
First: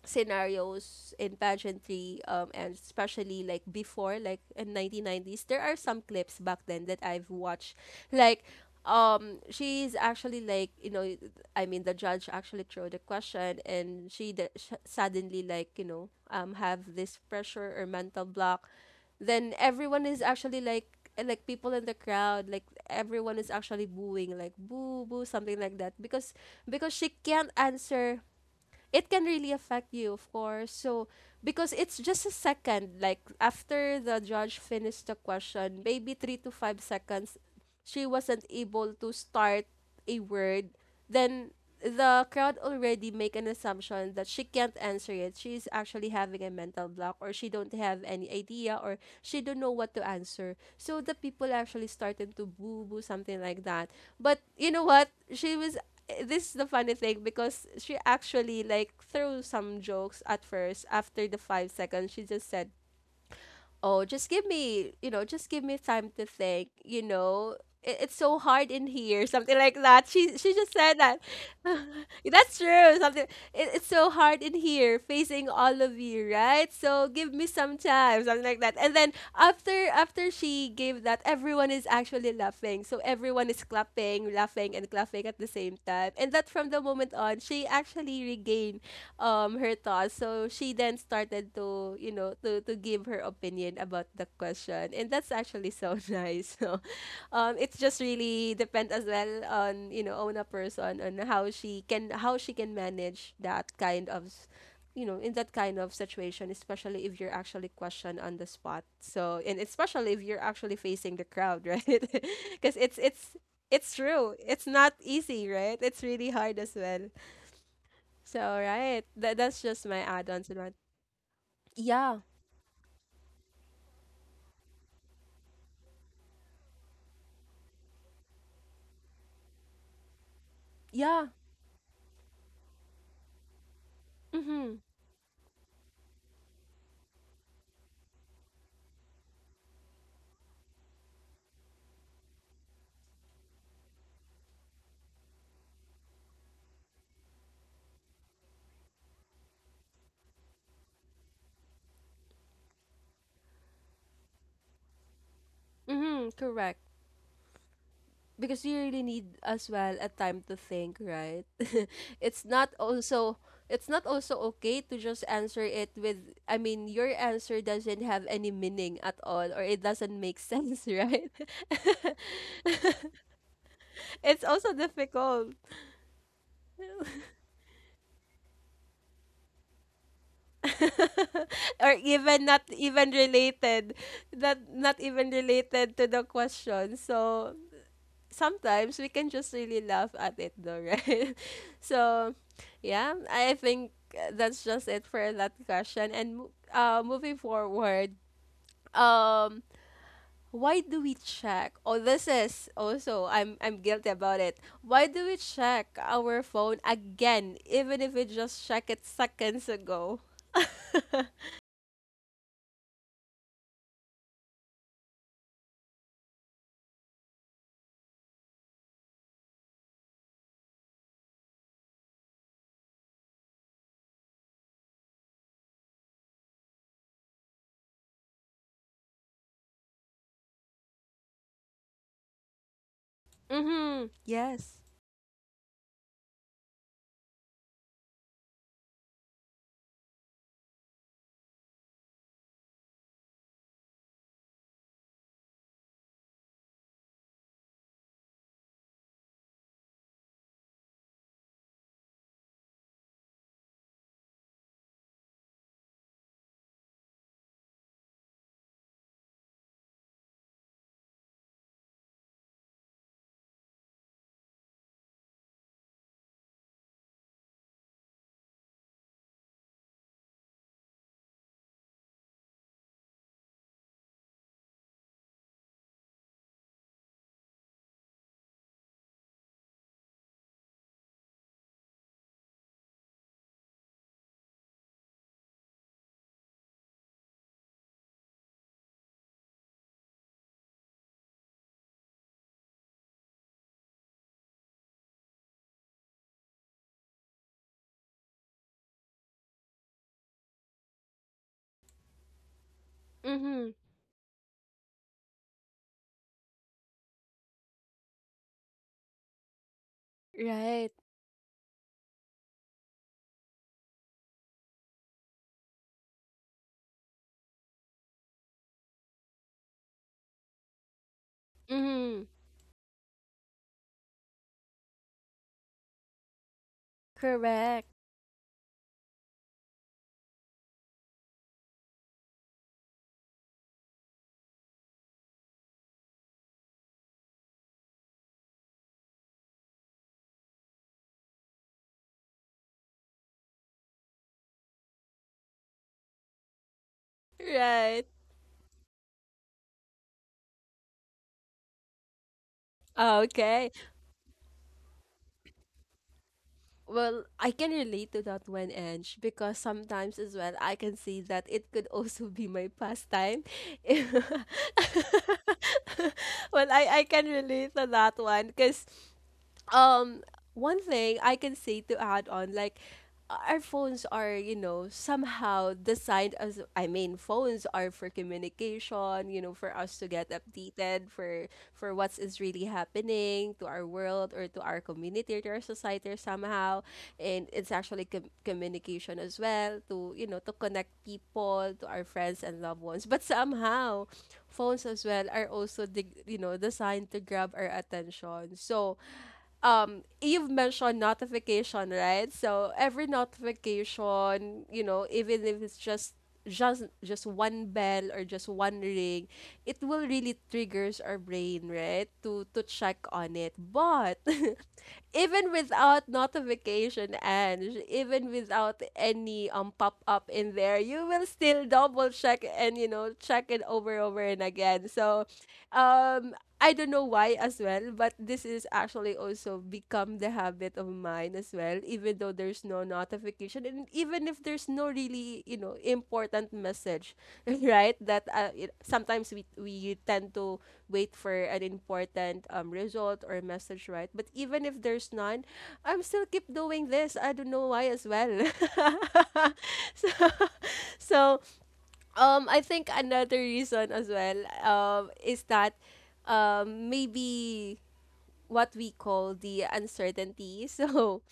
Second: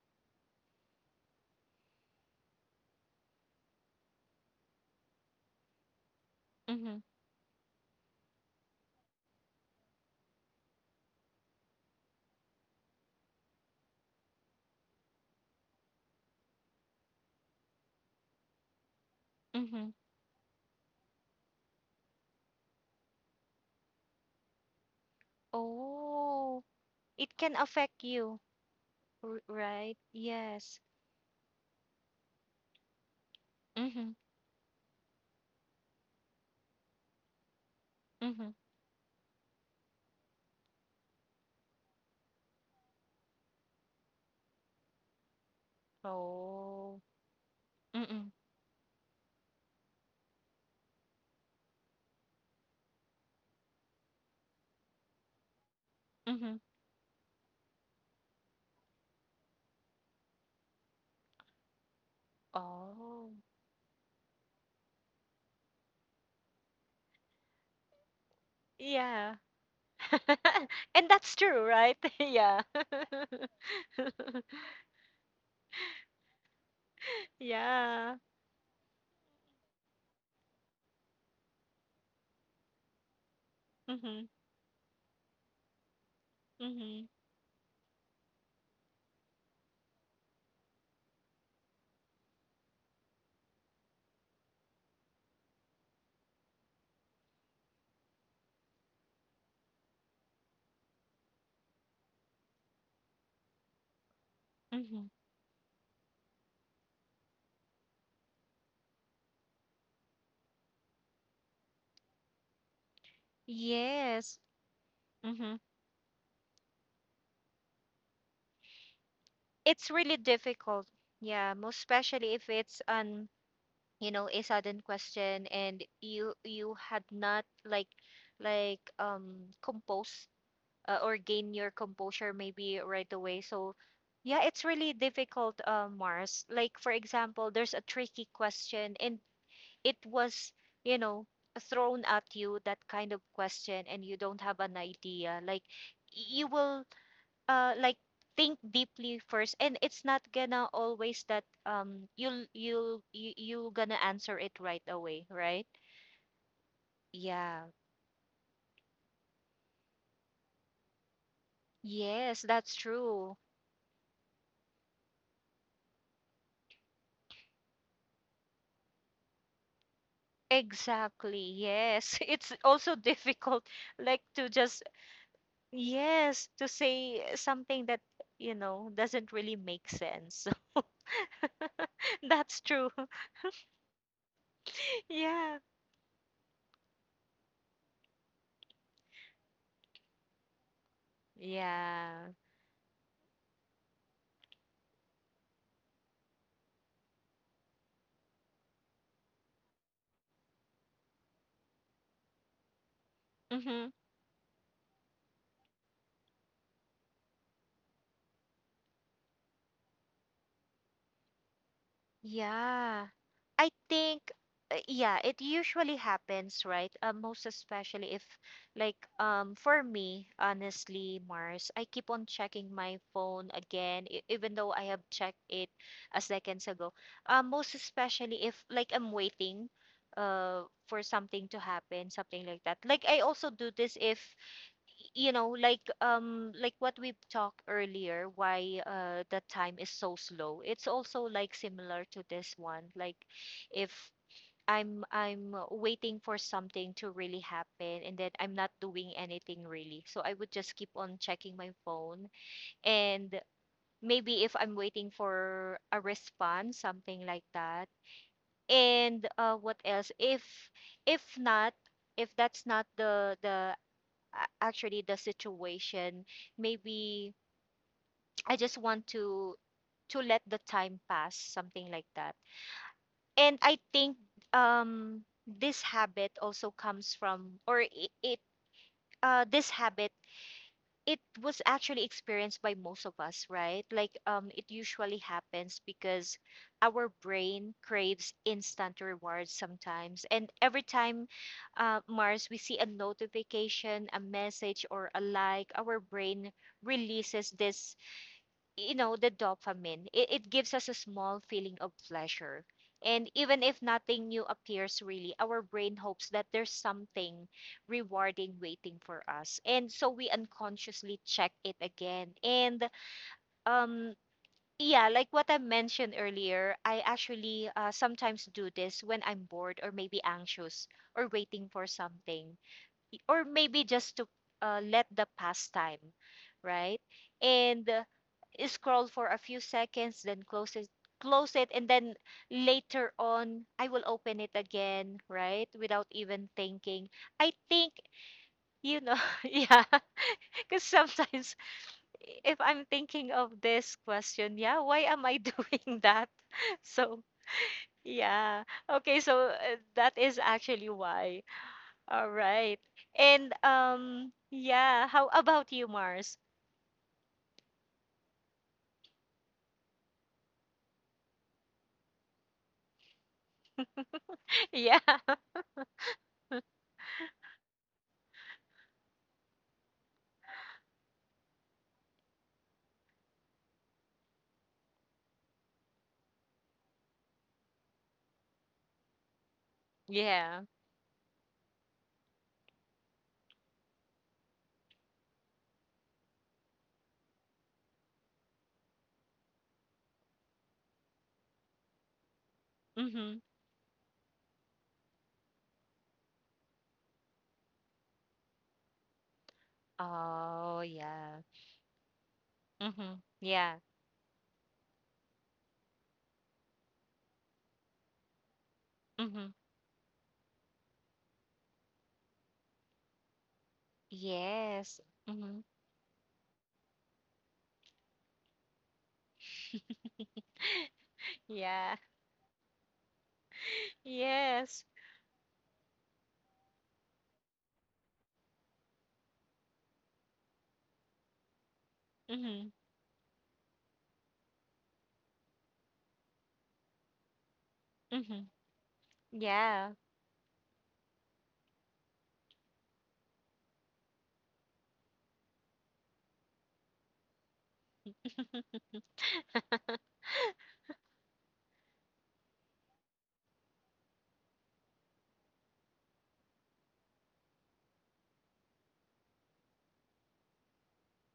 S1: scenarios in pageantry, and especially like before, like in 1990s, there are some clips back then that
S2: Mm-hmm.
S1: I've watched. Like, she's actually like, you know, I mean, the judge actually threw the question, and she suddenly like, you know, have this pressure or mental block. Then
S2: Mm-hmm.
S1: everyone is actually like people in the crowd, like everyone is actually booing, like boo, boo, something like that, because
S2: Oh,
S1: she
S2: it
S1: can't
S2: can affect
S1: answer.
S2: you,
S1: It can really affect
S2: right?
S1: you, of course.
S2: Yes.
S1: So, because it's just a second, like after
S2: Mm-hmm.
S1: the judge finished the question, maybe 3 to 5 seconds, she wasn't
S2: Mm-hmm.
S1: able to start a word. Then the crowd already make an assumption that she can't answer it. She's actually having a mental
S2: Oh.
S1: block, or she don't have
S2: Mm-mm.
S1: any idea, or she don't know what to answer. So the people actually started to boo boo, something like that. But you know what? She was this is
S2: Mhm.
S1: the funny thing, because she actually like threw some jokes at first. After the 5 seconds, she just said,
S2: Oh.
S1: oh, just give me, you know, just give me time to think, you know, it's so hard in here,
S2: Yeah.
S1: something like that. She just said
S2: And
S1: that.
S2: that's true, right?
S1: That's
S2: Yeah.
S1: true, something, it's so hard in here facing all of you, right? So give me some
S2: Yeah.
S1: time, something like that. And then after she gave that, everyone is actually laughing. So everyone is
S2: Mhm.
S1: clapping, laughing and clapping at the same time. And that from the
S2: Mhm.
S1: moment on, she actually regained her thoughts. So she then started to, you know, to give her opinion about the question. And that's actually so nice. So it's just really depends as well on, you know, on a person, on how she can, how she can manage that kind of
S2: Mhm.
S1: you know, in that kind of situation, especially if you're actually questioned on the spot. So, and especially if you're actually facing the crowd, right? Because it's true.
S2: Yes.
S1: It's not easy,
S2: Mhm.
S1: right? It's really hard as well. So right, that's just
S2: It's
S1: my
S2: really
S1: add-on to that.
S2: difficult. Yeah, most
S1: Yeah,
S2: especially if it's an, you know, a sudden question and you had not like like composed or
S1: yeah.
S2: gain your composure maybe right away. So yeah, it's
S1: Mhm,
S2: really difficult, Mars. Like for example, there's a tricky question and it was, you know, thrown at you that kind of question and you don't have an idea. Like you will like think deeply first and it's not gonna always that you gonna answer it right away, right?
S1: mhm. Correct.
S2: Yeah.
S1: Because you really need as well a time to think, right?
S2: Yes,
S1: it's
S2: that's
S1: not
S2: true.
S1: also it's not also okay to just answer it with. I mean, your answer doesn't have any meaning at all, or it doesn't make sense, right?
S2: Exactly. Yes. It's also difficult, like
S1: It's
S2: to
S1: also
S2: just,
S1: difficult,
S2: yes, to say something that, you know, doesn't really make sense.
S1: or even
S2: That's
S1: not
S2: true.
S1: even related, not even
S2: Yeah.
S1: related to the question. So sometimes we can just really laugh at it though, right?
S2: Yeah.
S1: So, yeah, I think that's just it for that question. And moving forward, um, why do we check? Oh, this is also I'm
S2: Mhm.
S1: guilty about it. Why do we check our phone again, even if we just check it seconds ago?
S2: Yeah. I think, yeah, it usually happens, right? Most especially if, like, for me, honestly, Mars, I keep on checking my phone again, even though I have checked it a seconds ago. Most especially if, like, I'm waiting, for something to happen, something like that. Like, I also do this
S1: Mm-hmm.
S2: if
S1: Yes.
S2: you know like what we've talked earlier why the time is so slow. It's also like similar to this one. Like if I'm waiting for something to really happen and then I'm not doing anything really, so I would just keep on checking my phone. And maybe if I'm waiting for a response, something like that. And what else if not, if that's not actually the situation, maybe I just want to let the time pass, something like that. And I think this habit also comes from or it this habit it was actually experienced by most of us, right? Like, it usually happens because our brain craves instant rewards sometimes. And every time, Mars, we see a notification, a message, or a like, our brain releases this, you know, the dopamine. It gives us a small feeling of pleasure, and even
S1: Mm-hmm.
S2: if nothing new appears really, our brain hopes that there's something rewarding waiting for us, and so we
S1: Right.
S2: unconsciously check it again. And um yeah, like what I mentioned earlier, I actually sometimes do this when I'm bored or maybe anxious or waiting for
S1: Mm-hmm.
S2: something, or maybe just to let the pastime, right? And
S1: Correct.
S2: scroll for a few seconds, then close it, and then later on, I will open it again, right? Without even thinking. I think, you know, yeah, because sometimes if I'm thinking of this question, yeah, why am I doing that? So,
S1: Right.
S2: yeah, okay, so that is actually why. All right. And
S1: Okay.
S2: yeah, how about you, Mars?
S1: Well, I can relate to that one, Ange, because sometimes as well I can see that it could also be my pastime.
S2: Yeah.
S1: Well, I can relate to that one because um one thing I can say to add on, like our phones are, you know, somehow designed as, I mean, phones are for communication, you know, for us to get
S2: Yeah.
S1: updated for what is really happening to our world or to our community or to our society somehow. And it's actually communication as well to, you know, to connect people to our friends and loved ones. But
S2: Mhm.
S1: somehow phones as well are also you know designed to grab our attention. So you've
S2: Oh,
S1: mentioned
S2: yeah.
S1: notification, right? So every
S2: Mhm. Yeah.
S1: notification, you know, even if it's just just one bell or just one ring,
S2: Mhm.
S1: it will really triggers our brain, right? To check on it. But
S2: Yes.
S1: even
S2: Mhm.
S1: without notification and even without any pop up in there, you will still
S2: Yeah.
S1: double check and you know check it over and
S2: Yes.
S1: again. So um I don't know why as well, but this is actually also become the habit of mine as well, even though there's
S2: Mhm.
S1: no notification and even if there's no really, you know, important message, right, that
S2: Mhm.
S1: it, sometimes we
S2: Yeah.
S1: we tend to wait for an important result or message, right? But even if there's none, I'm still keep doing this. I don't know why as well. so so I think another reason as well, is that maybe what we call the uncertainty. So,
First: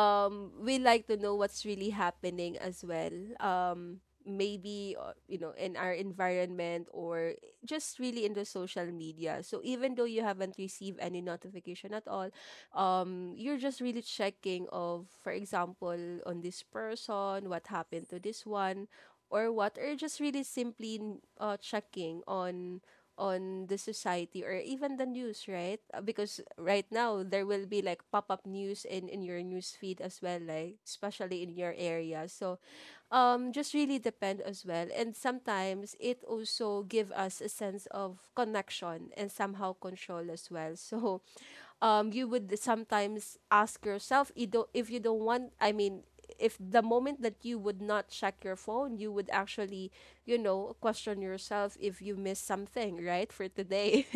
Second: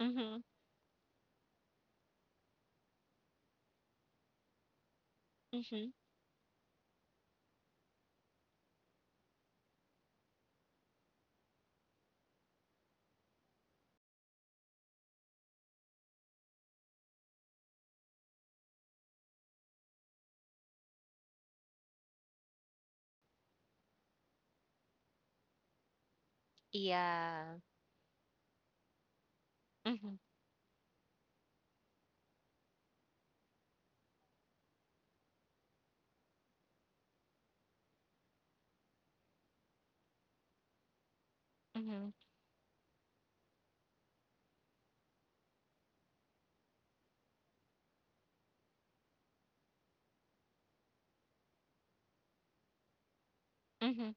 S2: Mhm.
S1: we like to know what's really happening as well. Um, maybe you know, in our
S2: Mhm.
S1: environment or just really in the social media. So even though you haven't received any notification at all, you're just really checking of, for example, on this person, what happened to this one. Or what, or just really simply checking on the society or even the news, right? Because right now there
S2: Yeah.
S1: will be like pop-up news in your news feed
S2: Mhm.
S1: as well, like especially in your area. So, just really depend as well. And sometimes it also give us a sense of connection and somehow control as well. So,
S2: Mhm.
S1: you would sometimes ask yourself, you don't want, I mean, if the moment that you would not check your phone, you would actually, you know, question yourself if you missed something, right, for today.
S2: Mhm.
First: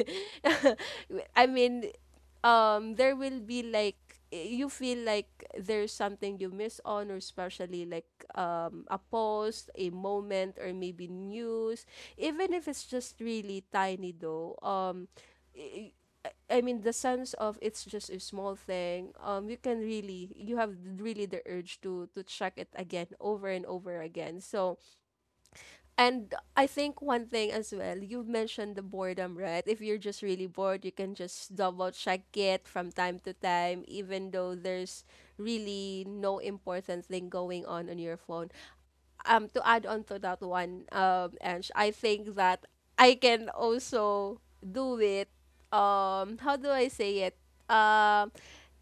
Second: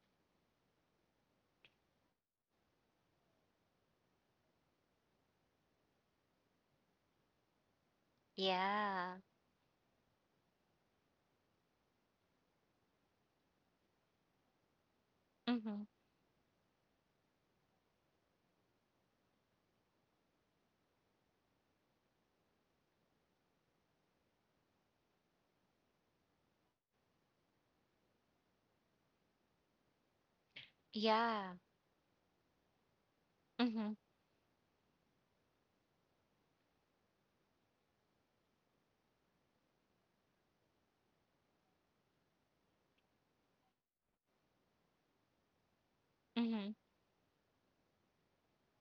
S1: I mean, there will be like, you feel like there's something you miss on, or especially like a
S2: Yeah.
S1: post, a moment, or maybe news, even if it's just really tiny though.
S2: Mhm.
S1: I- I mean the sense of, it's just a small thing. You can really, you have really the urge to check it again over and over again. So and I think one thing as well, you mentioned the boredom, right? If you're just really bored, you can
S2: Yeah.
S1: just double check it from time to time,
S2: Mhm.
S1: even though there's really no important thing going on your phone to add on to that one, and I think that I can also do it. How do
S2: Mhm.
S1: I say it? Um,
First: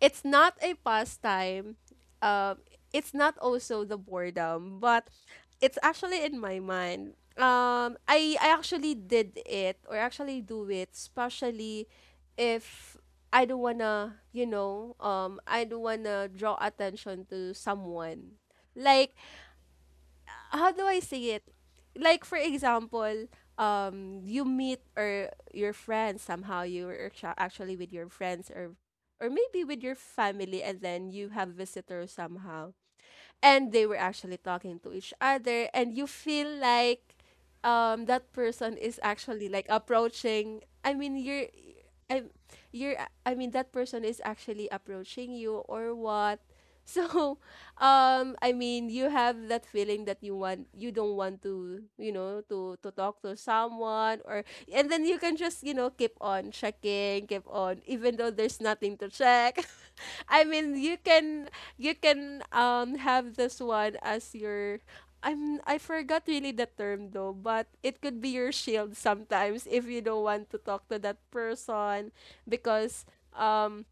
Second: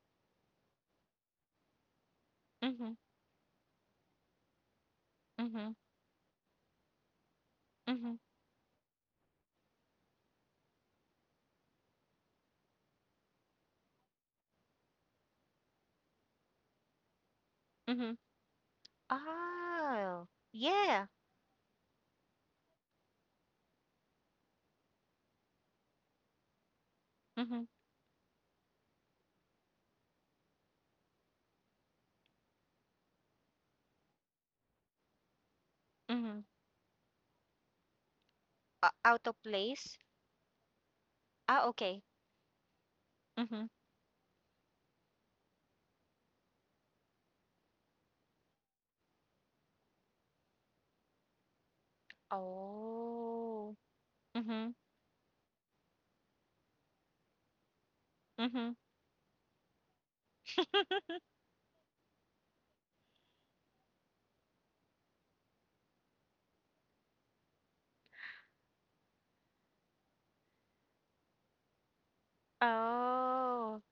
S1: it's not a pastime. Um,
S2: Mhm.
S1: it's not also the boredom, but
S2: Mhm.
S1: it's actually in my mind.
S2: Mhm.
S1: I actually did it or actually do it, especially if I don't wanna, I don't wanna draw attention to
S2: Mhm.
S1: someone. Like
S2: Oh.
S1: how do I
S2: Yeah.
S1: say it? Like for example, you meet or your friends somehow you are
S2: Mhm,
S1: actually with your friends or maybe with your family, and then you have visitors somehow, and they were actually talking to each other and you
S2: mhm.
S1: feel like that person
S2: O
S1: is
S2: out of
S1: actually like
S2: place?
S1: approaching. I mean
S2: Ah, okay.
S1: i you're I mean
S2: Mhm.
S1: that person is actually approaching you or what. So I mean you have that feeling that you want, you don't want to, to talk to
S2: Oh.
S1: someone. Or
S2: Mhm,
S1: and then you can just, you know, keep on checking, keep on even though there's
S2: mhm.
S1: nothing to check. I mean, you can, you can have this one as your, I forgot really the term though, but it could be your shield sometimes if you don't want to talk to that person, because
S2: Oh.
S1: um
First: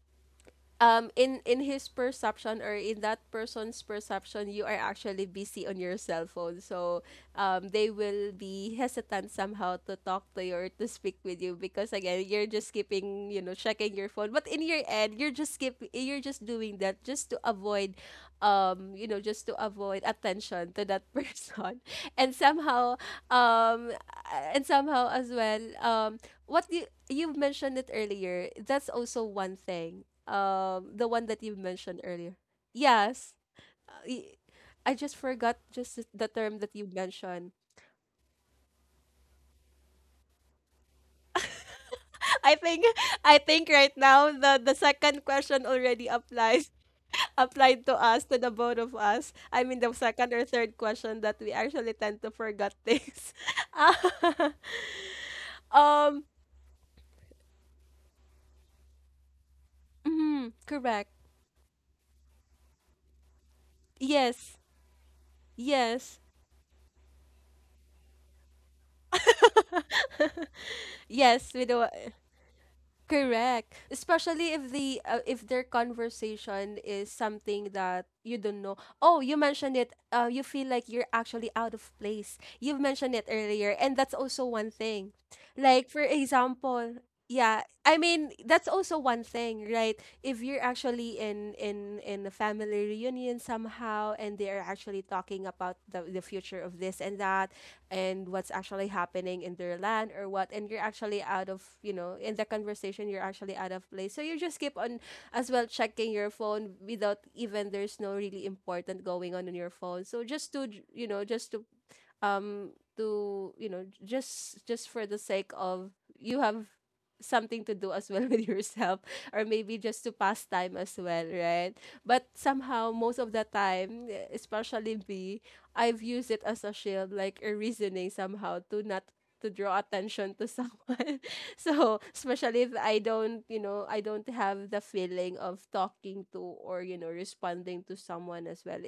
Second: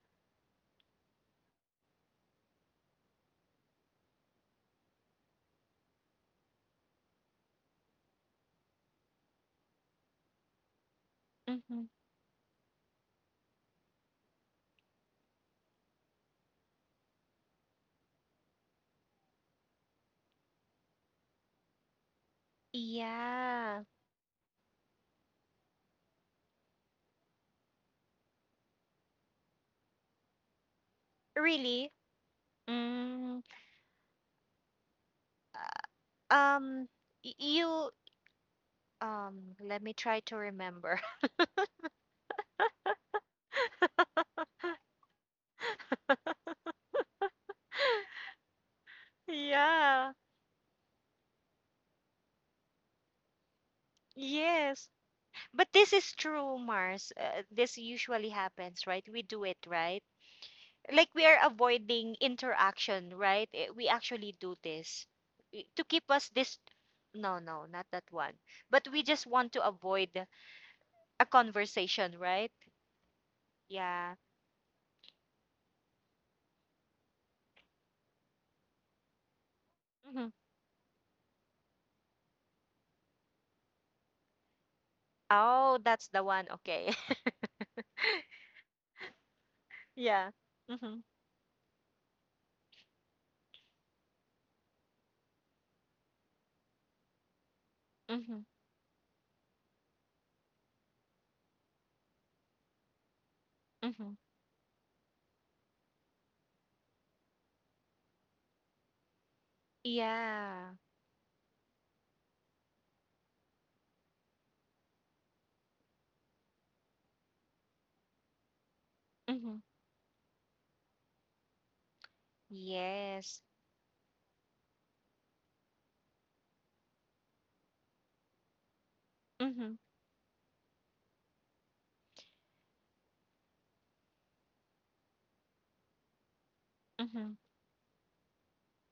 S1: in his perception, or in that person's perception, you are actually busy on your cell phone. So they will be hesitant somehow to talk to you or to speak with you,
S2: Mhm.
S1: because again, you're just keeping, you know, checking your phone. But in your end, you're just keep you're just doing that just to avoid, you know, just to avoid attention to that person. And somehow,
S2: Yeah.
S1: um and somehow as well, what you, you've mentioned it earlier, that's also one thing, the one that you
S2: Really?
S1: mentioned earlier. Yes.
S2: Mm.
S1: Uh, y- I just forgot just the
S2: Uh,
S1: term that
S2: um
S1: you mentioned.
S2: you let me try to remember.
S1: I think, I think right now the second question already applies, applied to us, to the both of us. I mean the
S2: Yeah.
S1: second or third question, that we actually tend to forget things. Ah,
S2: Yes. But this is
S1: um
S2: true, Mars. This usually happens, right? We do it, right?
S1: mhm,
S2: Like
S1: correct.
S2: we are avoiding interaction, right? Eh, we actually do
S1: Yes.
S2: this eh, to keep
S1: Yes.
S2: us this no, no, not that one. But we just want to avoid a
S1: Yes, we do.
S2: conversation, right?
S1: Correct.
S2: Yeah.
S1: Especially if the if their conversation is something that you don't know. Oh, you mentioned it.
S2: Hmm.
S1: You feel like you're actually out of place. You've mentioned it earlier, and that's also one thing.
S2: Oh,
S1: Like for
S2: that's the one. Okay.
S1: example, yeah, I mean that's also one thing, right?
S2: Yeah.
S1: If you're
S2: Mm-hmm.
S1: actually in a family reunion somehow, and they are actually talking about the future of this and that, and
S2: Mm-hmm.
S1: what's actually happening in their land or what, and you're actually out of, you know, in the conversation, you're actually out of
S2: Mm-hmm.
S1: place, so you just keep on as well checking your phone without even, there's no really important going on in your phone. So just to,
S2: Yeah.
S1: you know, just to um to, you know, just for the sake of, you have something to do as well with yourself, or
S2: Mm-hmm.
S1: maybe just to pass time as well, right? But somehow most of
S2: Yes.
S1: the time, especially me, I've used it as a shield, like a reasoning somehow to not to
S2: Mm-hmm.
S1: draw attention to someone. So especially if I don't, you know, I don't have the feeling of talking to, or you know,
S2: Mm-hmm.
S1: responding to someone as well,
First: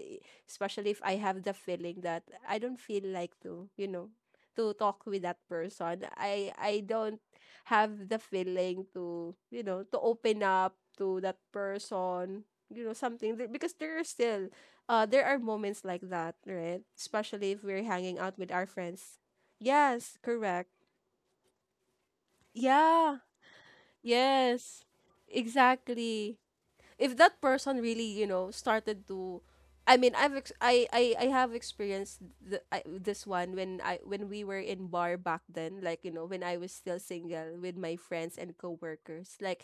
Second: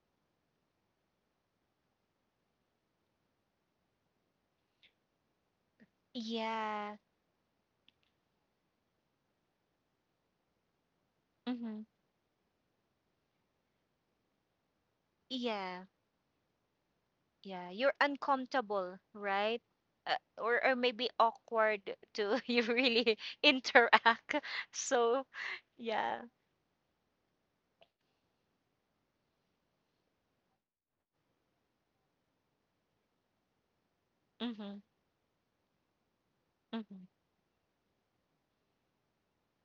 S1: especially if I have the feeling that I don't feel like to, you know, to talk with that person. I
S2: Yeah.
S1: don't have the feeling to, you know, to open up to that
S2: Mm-hmm.
S1: person, you know, something. Because there are still there are
S2: Yeah.
S1: moments like that, right? Especially if
S2: Yeah,
S1: we're
S2: you're
S1: hanging out with our
S2: uncomfortable,
S1: friends.
S2: right? uh,
S1: Yes,
S2: or,
S1: correct.
S2: or maybe awkward to you really
S1: Yeah.
S2: interact,
S1: Yes.
S2: so yeah.
S1: Exactly. If that person really, you know, started to, I mean, I have experienced the, I, this one when I, when we were
S2: Mm-hmm,
S1: in bar back then, like, you know, when I was
S2: mm-hmm,
S1: still single with my friends and coworkers. Like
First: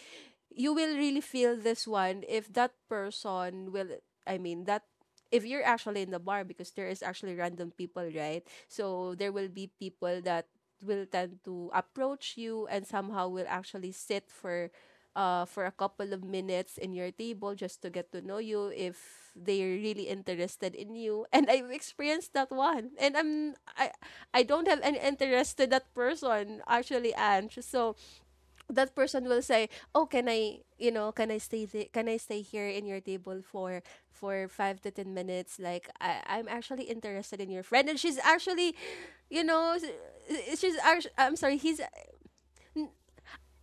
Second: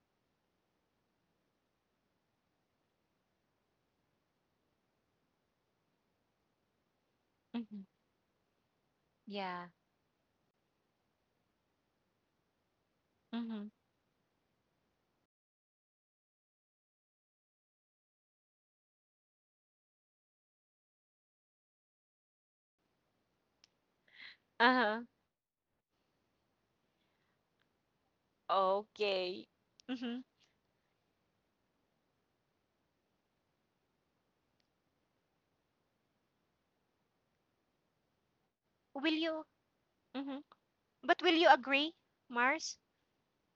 S1: you will really feel this one if that person will, I mean that, if you're actually in the bar, because there is actually random
S2: mm-hmm.
S1: people, right? So there will
S2: Yeah.
S1: be people that will tend to approach you, and somehow will
S2: Mm-hmm.
S1: actually sit for a couple of minutes in your table, just to get to know you, if they're really interested in you. And I've experienced that one, and I don't have any
S2: Uh-huh.
S1: interest to that person actually. And so that person will
S2: Okay.
S1: say, oh, can
S2: Mm-hmm.
S1: I, you know, can I stay can I stay here in your table for 5 to 10 minutes, like I'm actually interested in your friend, and she's actually,
S2: Will
S1: you
S2: you
S1: know,
S2: mm-hmm.
S1: she's actually,
S2: But
S1: I'm
S2: will you
S1: sorry, he's.
S2: agree, Mars?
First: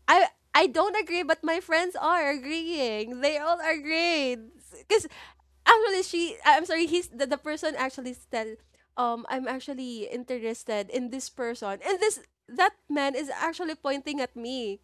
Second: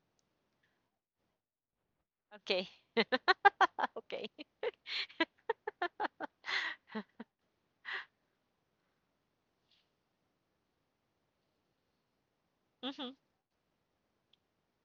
S1: I I don't agree, but my friends are
S2: Okay.
S1: agreeing. They all
S2: Okay.
S1: agree. Because actually, I'm sorry, he's the person actually said, I'm actually interested in this person. And this, that
S2: Mm-hmm.
S1: man is actually pointing at me,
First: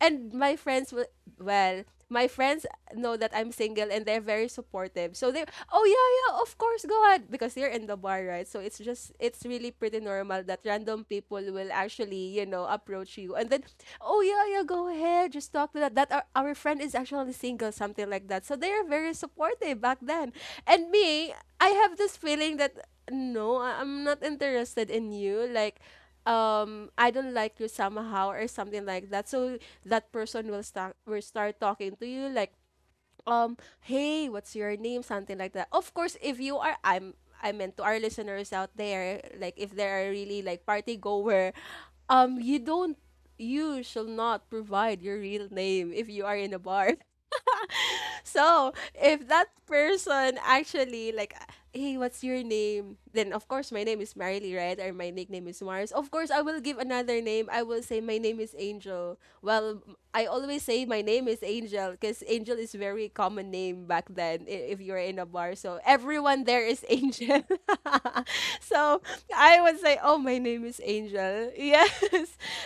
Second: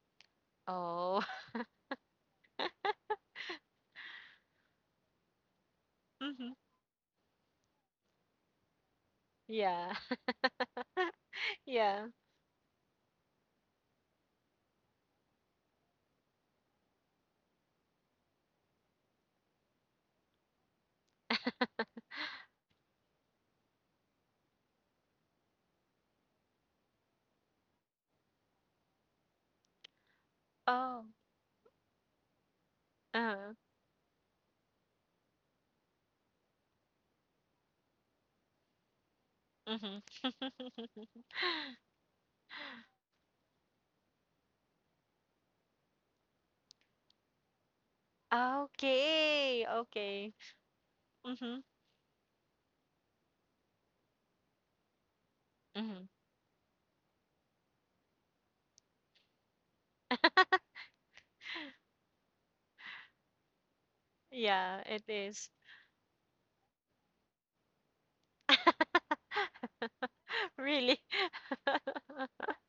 S1: and my friends will,
S2: Oh.
S1: well, my friends know that I'm single and they're very supportive. So they, oh yeah, yeah,
S2: Mm-hmm.
S1: of course, go ahead, because they're in the bar, right? So it's just, it's really
S2: Yeah.
S1: pretty normal that random people will
S2: Yeah.
S1: actually, you know, approach you. And then, oh yeah, yeah, go ahead, just talk to that, that, our friend is actually single, something like that. So they are very supportive back then. And me, I have this feeling that no, I- I'm not interested in you, like I don't like you somehow or something like that. So that person
S2: Oh.
S1: will start talking to you, like
S2: Uh-huh.
S1: hey, what's your name, something like that. Of course if you are, I'm, I meant, to our listeners out there, like if they
S2: Mm-hmm.
S1: are really like party goer, you don't, you shall not provide your real name if you are in a bar. So if that
S2: Okay, okay.
S1: person actually, like,
S2: Mm-hmm.
S1: hey, what's your name? Then of course my name is Marily, right? Or my nickname is Mars.
S2: Mm-hmm.
S1: Of course I will give another name. I will say my name is Angel. Well, I always say my name is Angel because Angel is very common name back then,
S2: Yeah,
S1: if you're
S2: it
S1: in a
S2: is.
S1: bar. So everyone there is Angel. So I would say, oh, my name is
S2: Really.
S1: Angel. Yes.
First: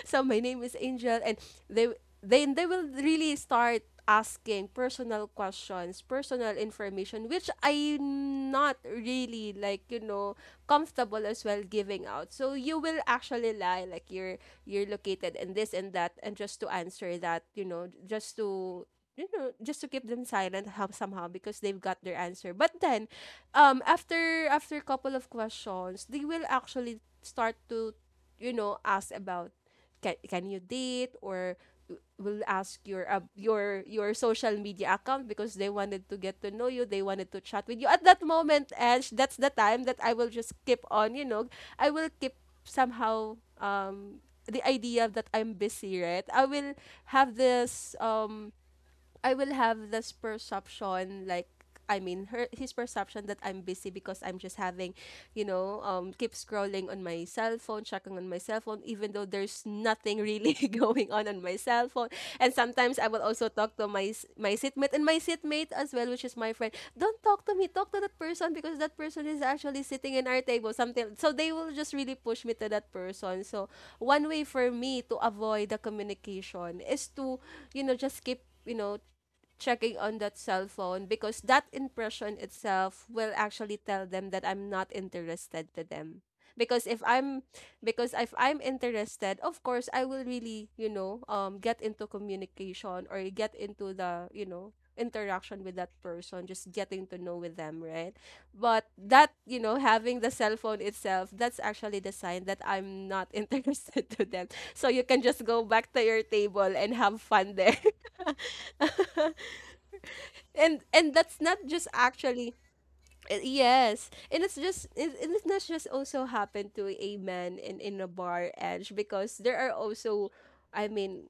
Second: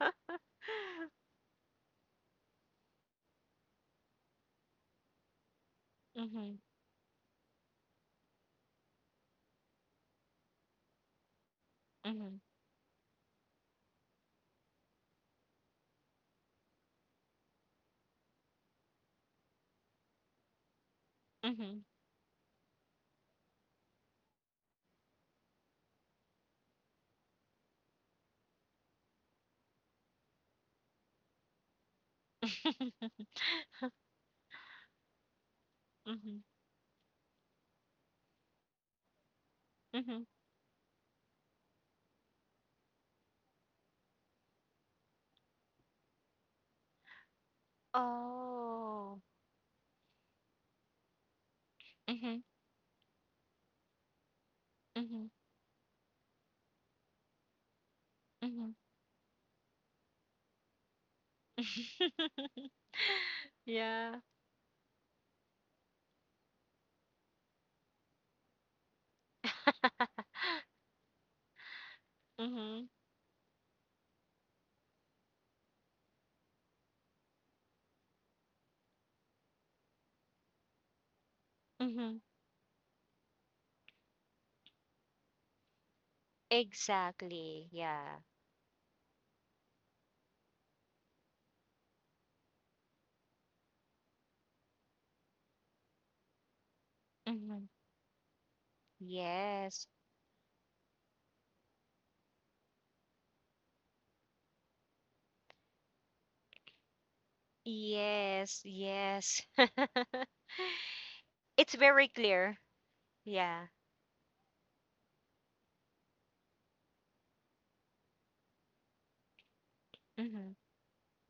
S1: So my name is Angel, and they, then they will really start asking personal questions,
S2: Mm-hmm.
S1: personal information, which I'm not really, like, you know, comfortable as well giving out.
S2: Mm-hmm.
S1: So you will actually lie, like you're located in this and that, and just to answer that, you know, just to, you know, just to keep them silent, how, somehow, because they've
S2: Mm-hmm.
S1: got their answer. But then, after a couple of questions, they will actually start to, you know, ask about can you date, or will ask your social media account, because they wanted to get
S2: Mm-hmm.
S1: to know you, they wanted to chat with you at that moment. And that's the time that I
S2: Mm-hmm.
S1: will just keep on, you know, I will keep somehow the idea that I'm busy, right? I will have this
S2: Oh.
S1: I will have this perception, like, I mean
S2: Mm-hmm.
S1: her, his perception that I'm busy, because I'm just having,
S2: Mm-hmm.
S1: you know, keep scrolling on my cell phone, checking on my cell
S2: Mm-hmm.
S1: phone even though there's nothing really going on my cell phone. And sometimes I will also talk to my
S2: Yeah.
S1: my seatmate, and my seatmate as well, which is my friend. Don't talk to me, talk to that person, because that person is actually sitting in our table, something. So they will just really push me to
S2: Mm-hmm.
S1: that person. So one way for me to avoid the communication is to, you know, just keep, you know, checking on that cell phone, because that
S2: Mm-hmm.
S1: impression itself will actually tell them that I'm not interested to them. Because if I'm,
S2: Exactly.
S1: because
S2: Yeah.
S1: if I'm interested, of course I will really, you know, get into communication, or get into the, you know, interaction with that person, just getting to know with
S2: Mm-hmm.
S1: them, right? But that, you know,
S2: Yes.
S1: having the cell phone itself, that's actually the sign that I'm not interested to them. So you can just go back to your table and have fun there.
S2: Yes. Yes.
S1: And that's not
S2: It's
S1: just
S2: very
S1: actually
S2: clear.
S1: uh,
S2: Yeah.
S1: yes and it's not just also happened to a man in a bar edge, because there are also
S2: Mm-hmm.
S1: i mean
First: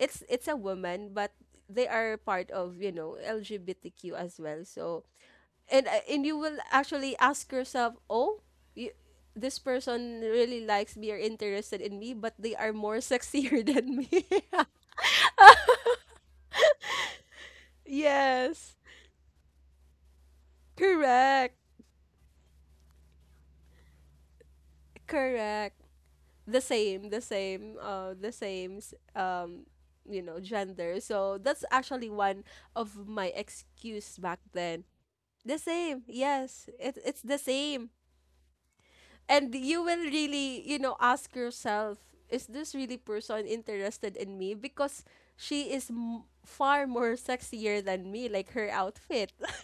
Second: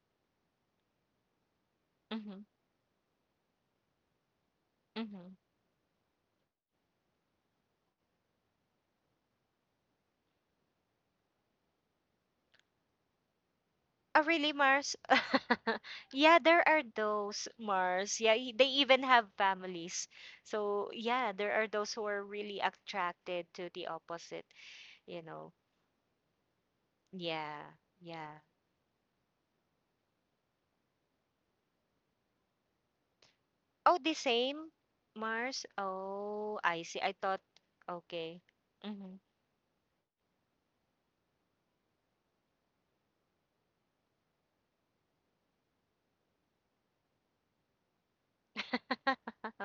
S1: it's a woman, but they are
S2: Mm-hmm.
S1: part of, you know, LGBTQ as well. So
S2: Mm-hmm.
S1: And you will actually ask yourself, oh you, this person really likes me or interested in me, but they are more sexier than
S2: Oh,
S1: me.
S2: really, Mars? Yeah, there are those, Mars. Yeah, they
S1: Yes,
S2: even have families. So, yeah, there
S1: correct,
S2: are those who are really attracted to the opposite, you know.
S1: correct. The same the
S2: Yeah,
S1: same the
S2: yeah.
S1: same s- you know, gender. So that's actually one of my
S2: Oh, the
S1: excuse back
S2: same,
S1: then. The
S2: Mars?
S1: same,
S2: Oh,
S1: yes,
S2: I see. I
S1: it's the
S2: thought,
S1: same.
S2: okay. Mm-hmm.
S1: And you will really, you know, ask yourself, is this really person interested in me because far more sexier than me, like her outfit.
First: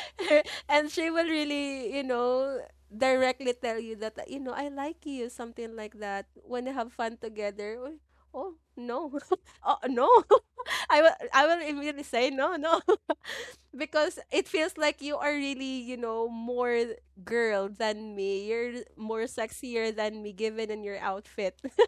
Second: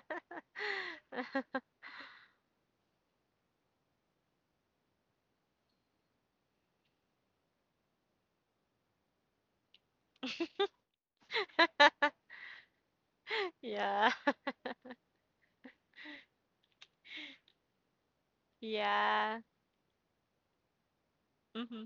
S1: And she will really, you know, directly tell you that, you know, I like you, something like that. When they have fun together, "Uy, oh no, oh no," I will immediately say no, no,
S2: Yeah,
S1: because it feels like you are really, you know, more girl than me. You're more
S2: yeah.
S1: sexier than me, given in your outfit.
S2: Mm-hmm.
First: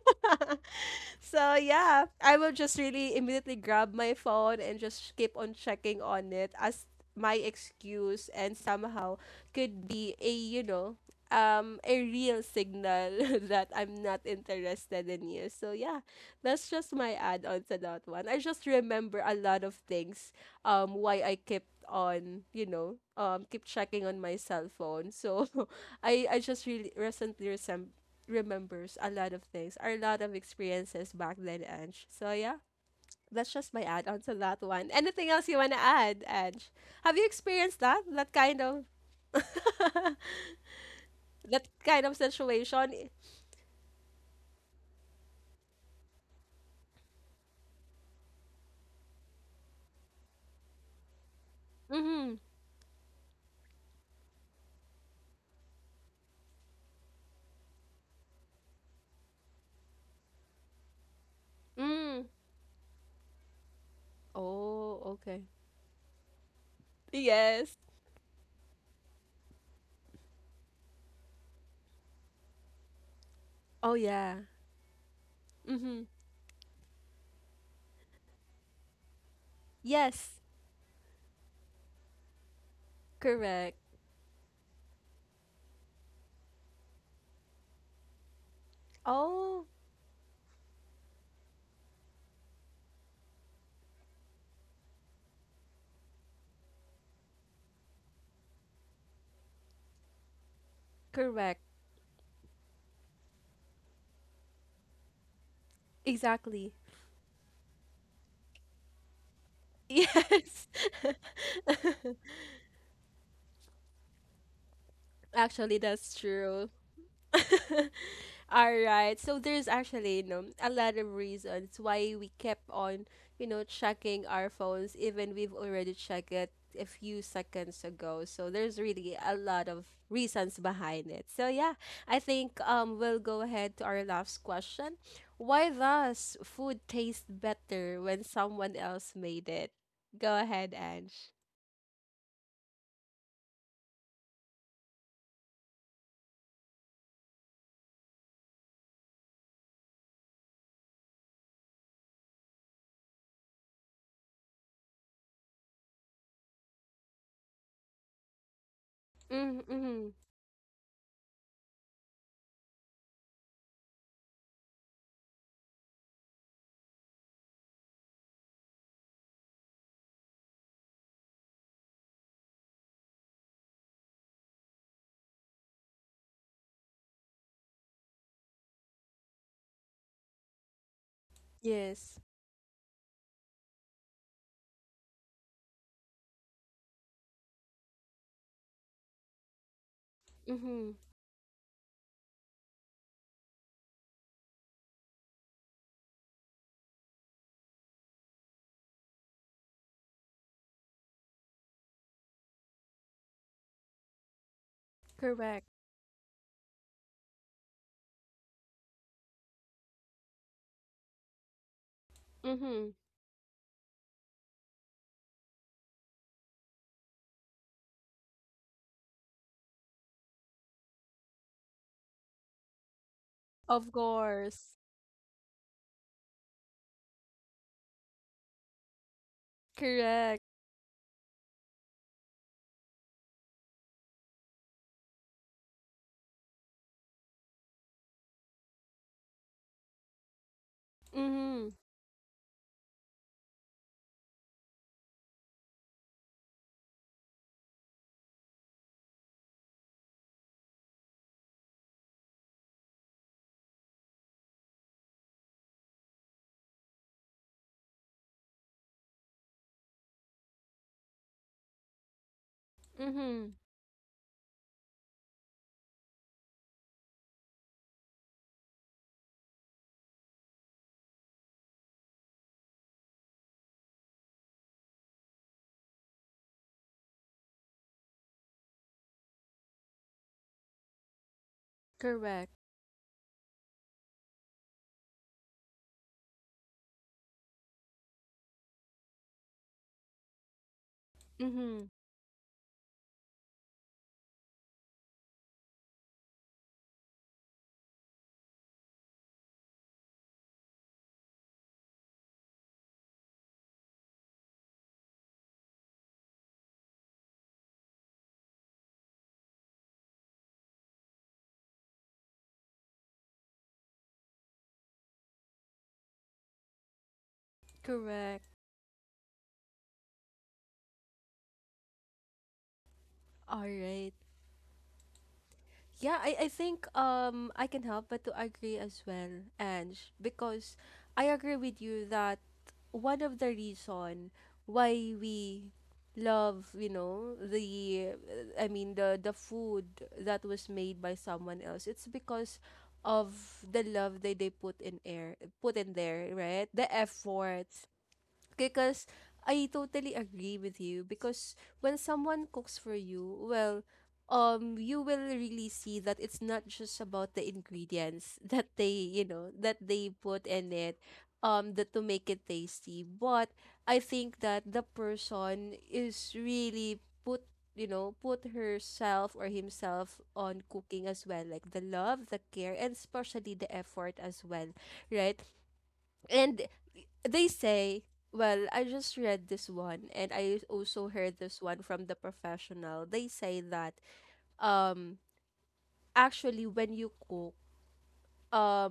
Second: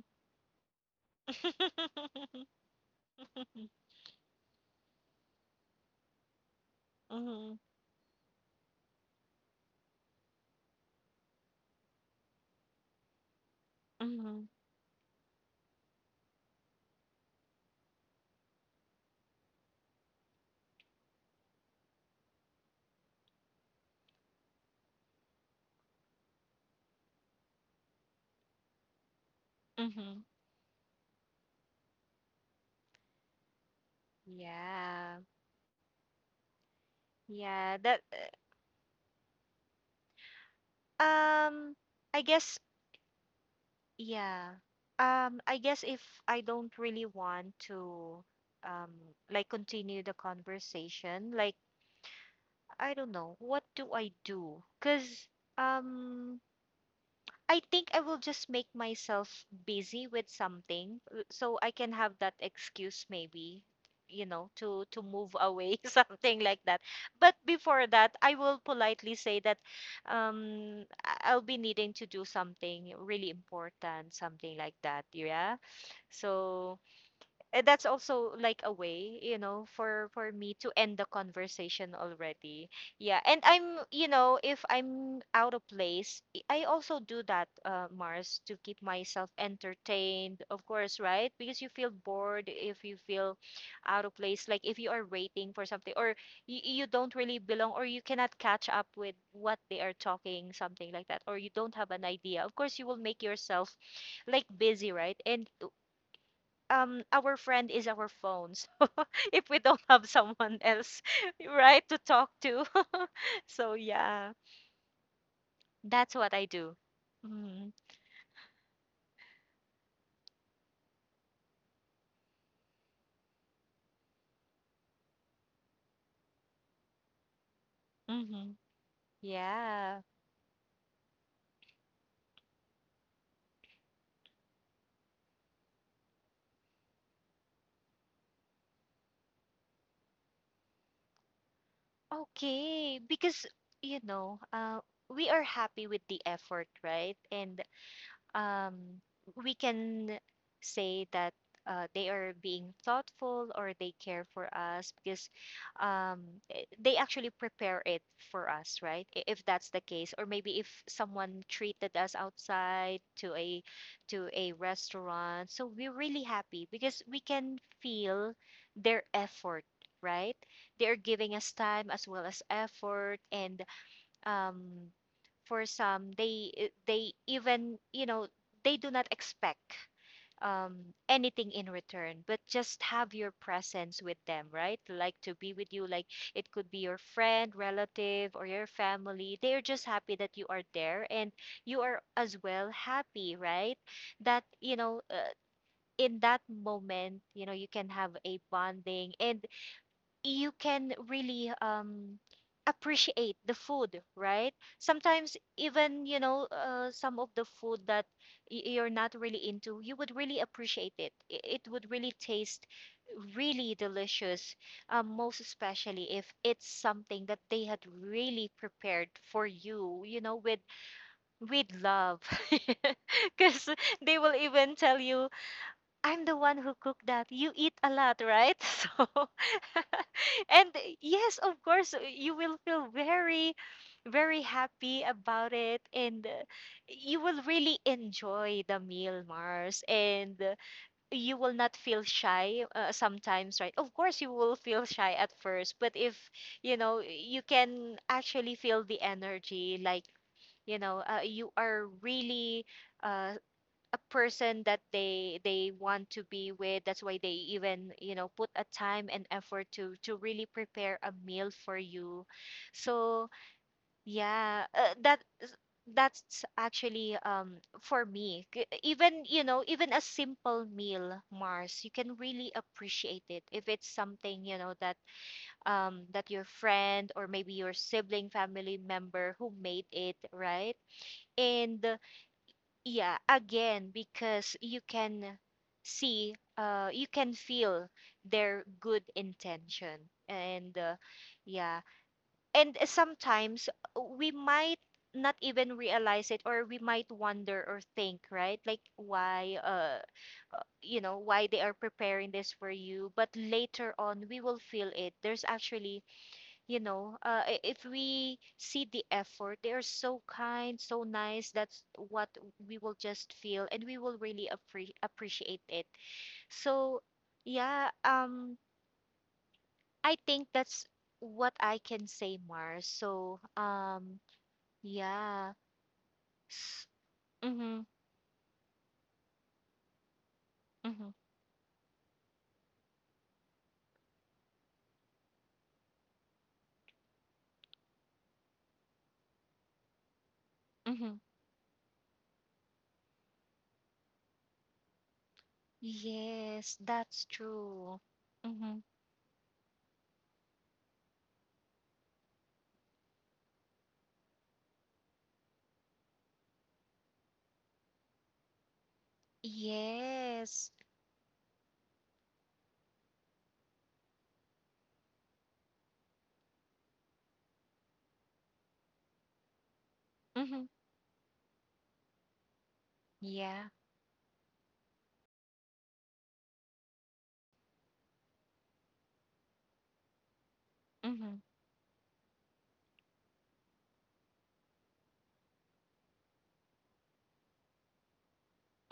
S1: So yeah, I will just really immediately grab my phone and just keep on checking on it as my
S2: Mm-hmm.
S1: excuse, and somehow could be a, a real signal that I'm not
S2: Mm-hmm.
S1: interested in you. So yeah, that's just my add on to that one. I just remember a lot of things, why I kept on, keep checking on my cell phone. So I just really recently remembers a lot of things, or a
S2: Mm-hmm.
S1: lot of experiences back then, Ange. So yeah, that's just my add on to that one.
S2: Yeah.
S1: Anything else you wanna add, Ange? Have you
S2: Yeah,
S1: experienced
S2: that
S1: that? That kind of
S2: uh,
S1: that
S2: um
S1: kind of
S2: I guess
S1: situation?
S2: yeah. I guess if I don't really want to um like continue the conversation, like
S1: Mm-hmm.
S2: I don't know, what do I do? Cause um I think I will just make myself busy with something so I can have
S1: Mm.
S2: that excuse maybe, you know, to
S1: Oh,
S2: move
S1: okay.
S2: away, something like that. But
S1: Yes.
S2: before that, I will politely say that I- I'll be needing to do something really
S1: Oh
S2: important,
S1: yeah.
S2: something like that. Yeah.
S1: Mm-hmm.
S2: So eh, that's also like a way, you know, for
S1: Yes.
S2: me to end the conversation already. Yeah, and
S1: Correct.
S2: I'm, you know, if I'm out of place, I also do that, Mars, to keep myself
S1: Oh,
S2: entertained, of course, right? Because you feel bored if you feel out of place, like if you are waiting for something, or you don't really belong, or you cannot catch up with what they are talking, something like that, or you
S1: correct.
S2: don't have an idea. Of course you will make yourself like busy, right? And
S1: Exactly.
S2: our friend is our phone. So if we don't have someone
S1: Yes.
S2: else, right, to talk to. So yeah,
S1: Actually,
S2: that's
S1: that's
S2: what I
S1: true.
S2: do. Mm-hmm.
S1: All right. So there's actually, you know, a lot of reasons why we kept on, you know, checking our phones even we've already checked it a few seconds ago. So
S2: Mm-hmm.
S1: there's really a lot of
S2: Yeah.
S1: reasons behind it. So yeah, I think we'll go ahead to our last question. Why does food taste better when someone else made it? Go ahead, Ange.
S2: Okay, because, you know, we are happy with the effort, right? And um, we can say that they are being thoughtful, or they care for us because um, eh, they actually prepare it for us, right? I- If that's the
S1: Mm-hmm.
S2: case, or maybe if someone treated us outside to a restaurant, so we're really happy because we can feel their effort, right? They are giving us time as well as effort, and um, for some they even, you know, they do not expect anything in
S1: Yes.
S2: return, but just have your presence with them, right? Like to be with you. Like it could be your friend, relative, or your family. They are just happy that you are
S1: Mm-hmm.
S2: there, and you are as well happy, right? That, you know, in that moment, you know, you can have a bonding, and you can really appreciate the food, right? Sometimes
S1: Correct.
S2: even, you know, some of the food that you're not really into, you would really appreciate it. I- It would really taste
S1: Mm-hmm.
S2: really delicious, most especially if it's something that they had really prepared for you, you know, with love, because
S1: Of
S2: they will
S1: course.
S2: even tell you I'm the one who cooked that. You eat a lot, right? So,
S1: Correct.
S2: and yes, of course, you will feel very, very happy about it. And you will really enjoy the meal, Mars. And you will
S1: Mm-hmm.
S2: not feel shy sometimes, right? Of course, you will feel shy at first. But if, you know, you can actually feel the energy, like, you know, you are really uh, a person that they want to be with. That's why they even, you know, put a time and effort to really prepare a meal for you. So
S1: Mm-hmm.
S2: yeah, that is- that's actually for me K- even, you know, even a simple meal, Mars, you can really appreciate it if it's something, you know, that that your friend or maybe your sibling, family member who made it, right? And
S1: Correct.
S2: yeah, again, because you can see, you can feel their good intention. And yeah,
S1: Mm-hmm.
S2: and sometimes we might not even realize it, or we might wonder or think, right? Like, why, you know, why they are preparing this for you. But later on, we will feel it. There's actually, you know, I- if we see the effort, they are so kind, so nice. That's what we will just feel, and we will really appreciate it. So yeah,
S1: Correct.
S2: I think that's what I can say, Mars. So
S1: All right.
S2: yeah.
S1: Yeah, I think I
S2: Mm-hmm,
S1: can help but to agree as well, Ange, because
S2: mm-hmm,
S1: I agree with you that one of the reason why we love, you know, the, I mean the food that was made
S2: hmm.
S1: by someone else, it's because of the love that they put in air, put in there,
S2: Yes,
S1: right? The
S2: that's
S1: effort.
S2: true. Mm-hmm.
S1: Because I totally agree with you, because when someone cooks for you, well, you will really see that it's not just about the ingredients that they, you know, that they put
S2: Yes.
S1: in it, that to make it tasty. But I think that the person is really put, you know, put herself or himself on
S2: Mm-hmm.
S1: cooking as well, like the love, the care, and especially
S2: Yeah.
S1: the effort as well, right? And they say, well, I just read this one, and I also
S2: Mm-hmm,
S1: heard this one from the professional. They say that um actually when you cook,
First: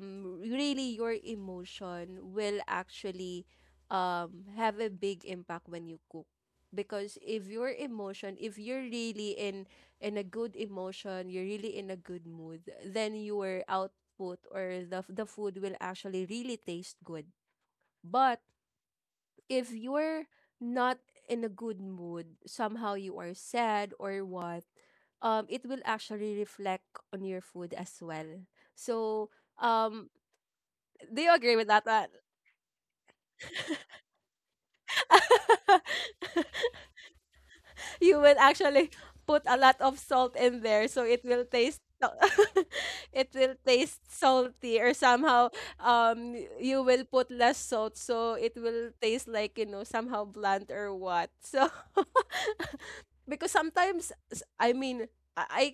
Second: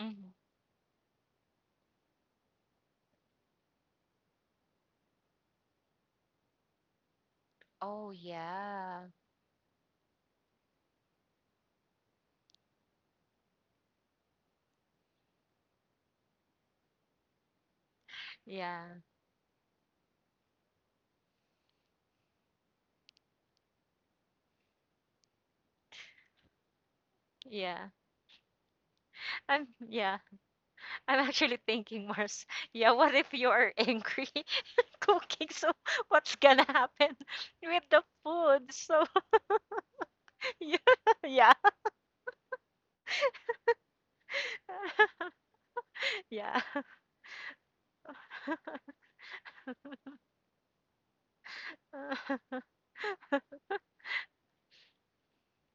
S2: mm-hmm.
S1: really your emotion will actually have a big impact when you cook. Because if your
S2: Oh,
S1: emotion, if you're
S2: yeah.
S1: really in a good emotion, you're really in a good mood, then your output or the food will actually really taste good. But
S2: Yeah.
S1: if you're not in a good mood, somehow you are sad or what, it will actually reflect on your food
S2: Yeah.
S1: as well. So,
S2: I'm
S1: um,
S2: yeah. I'm
S1: do you agree
S2: actually
S1: with that, Ann?
S2: thinking, Mars. Yeah, what if you are angry cooking? So what's gonna happen with the
S1: You will
S2: food?
S1: actually
S2: So
S1: put a lot of salt in there, so it
S2: yeah,
S1: will
S2: yeah,
S1: taste. It will taste salty, or somehow
S2: yeah,
S1: you will put less salt, so it will taste like, you know, somehow blunt or what. So because sometimes, I mean, I I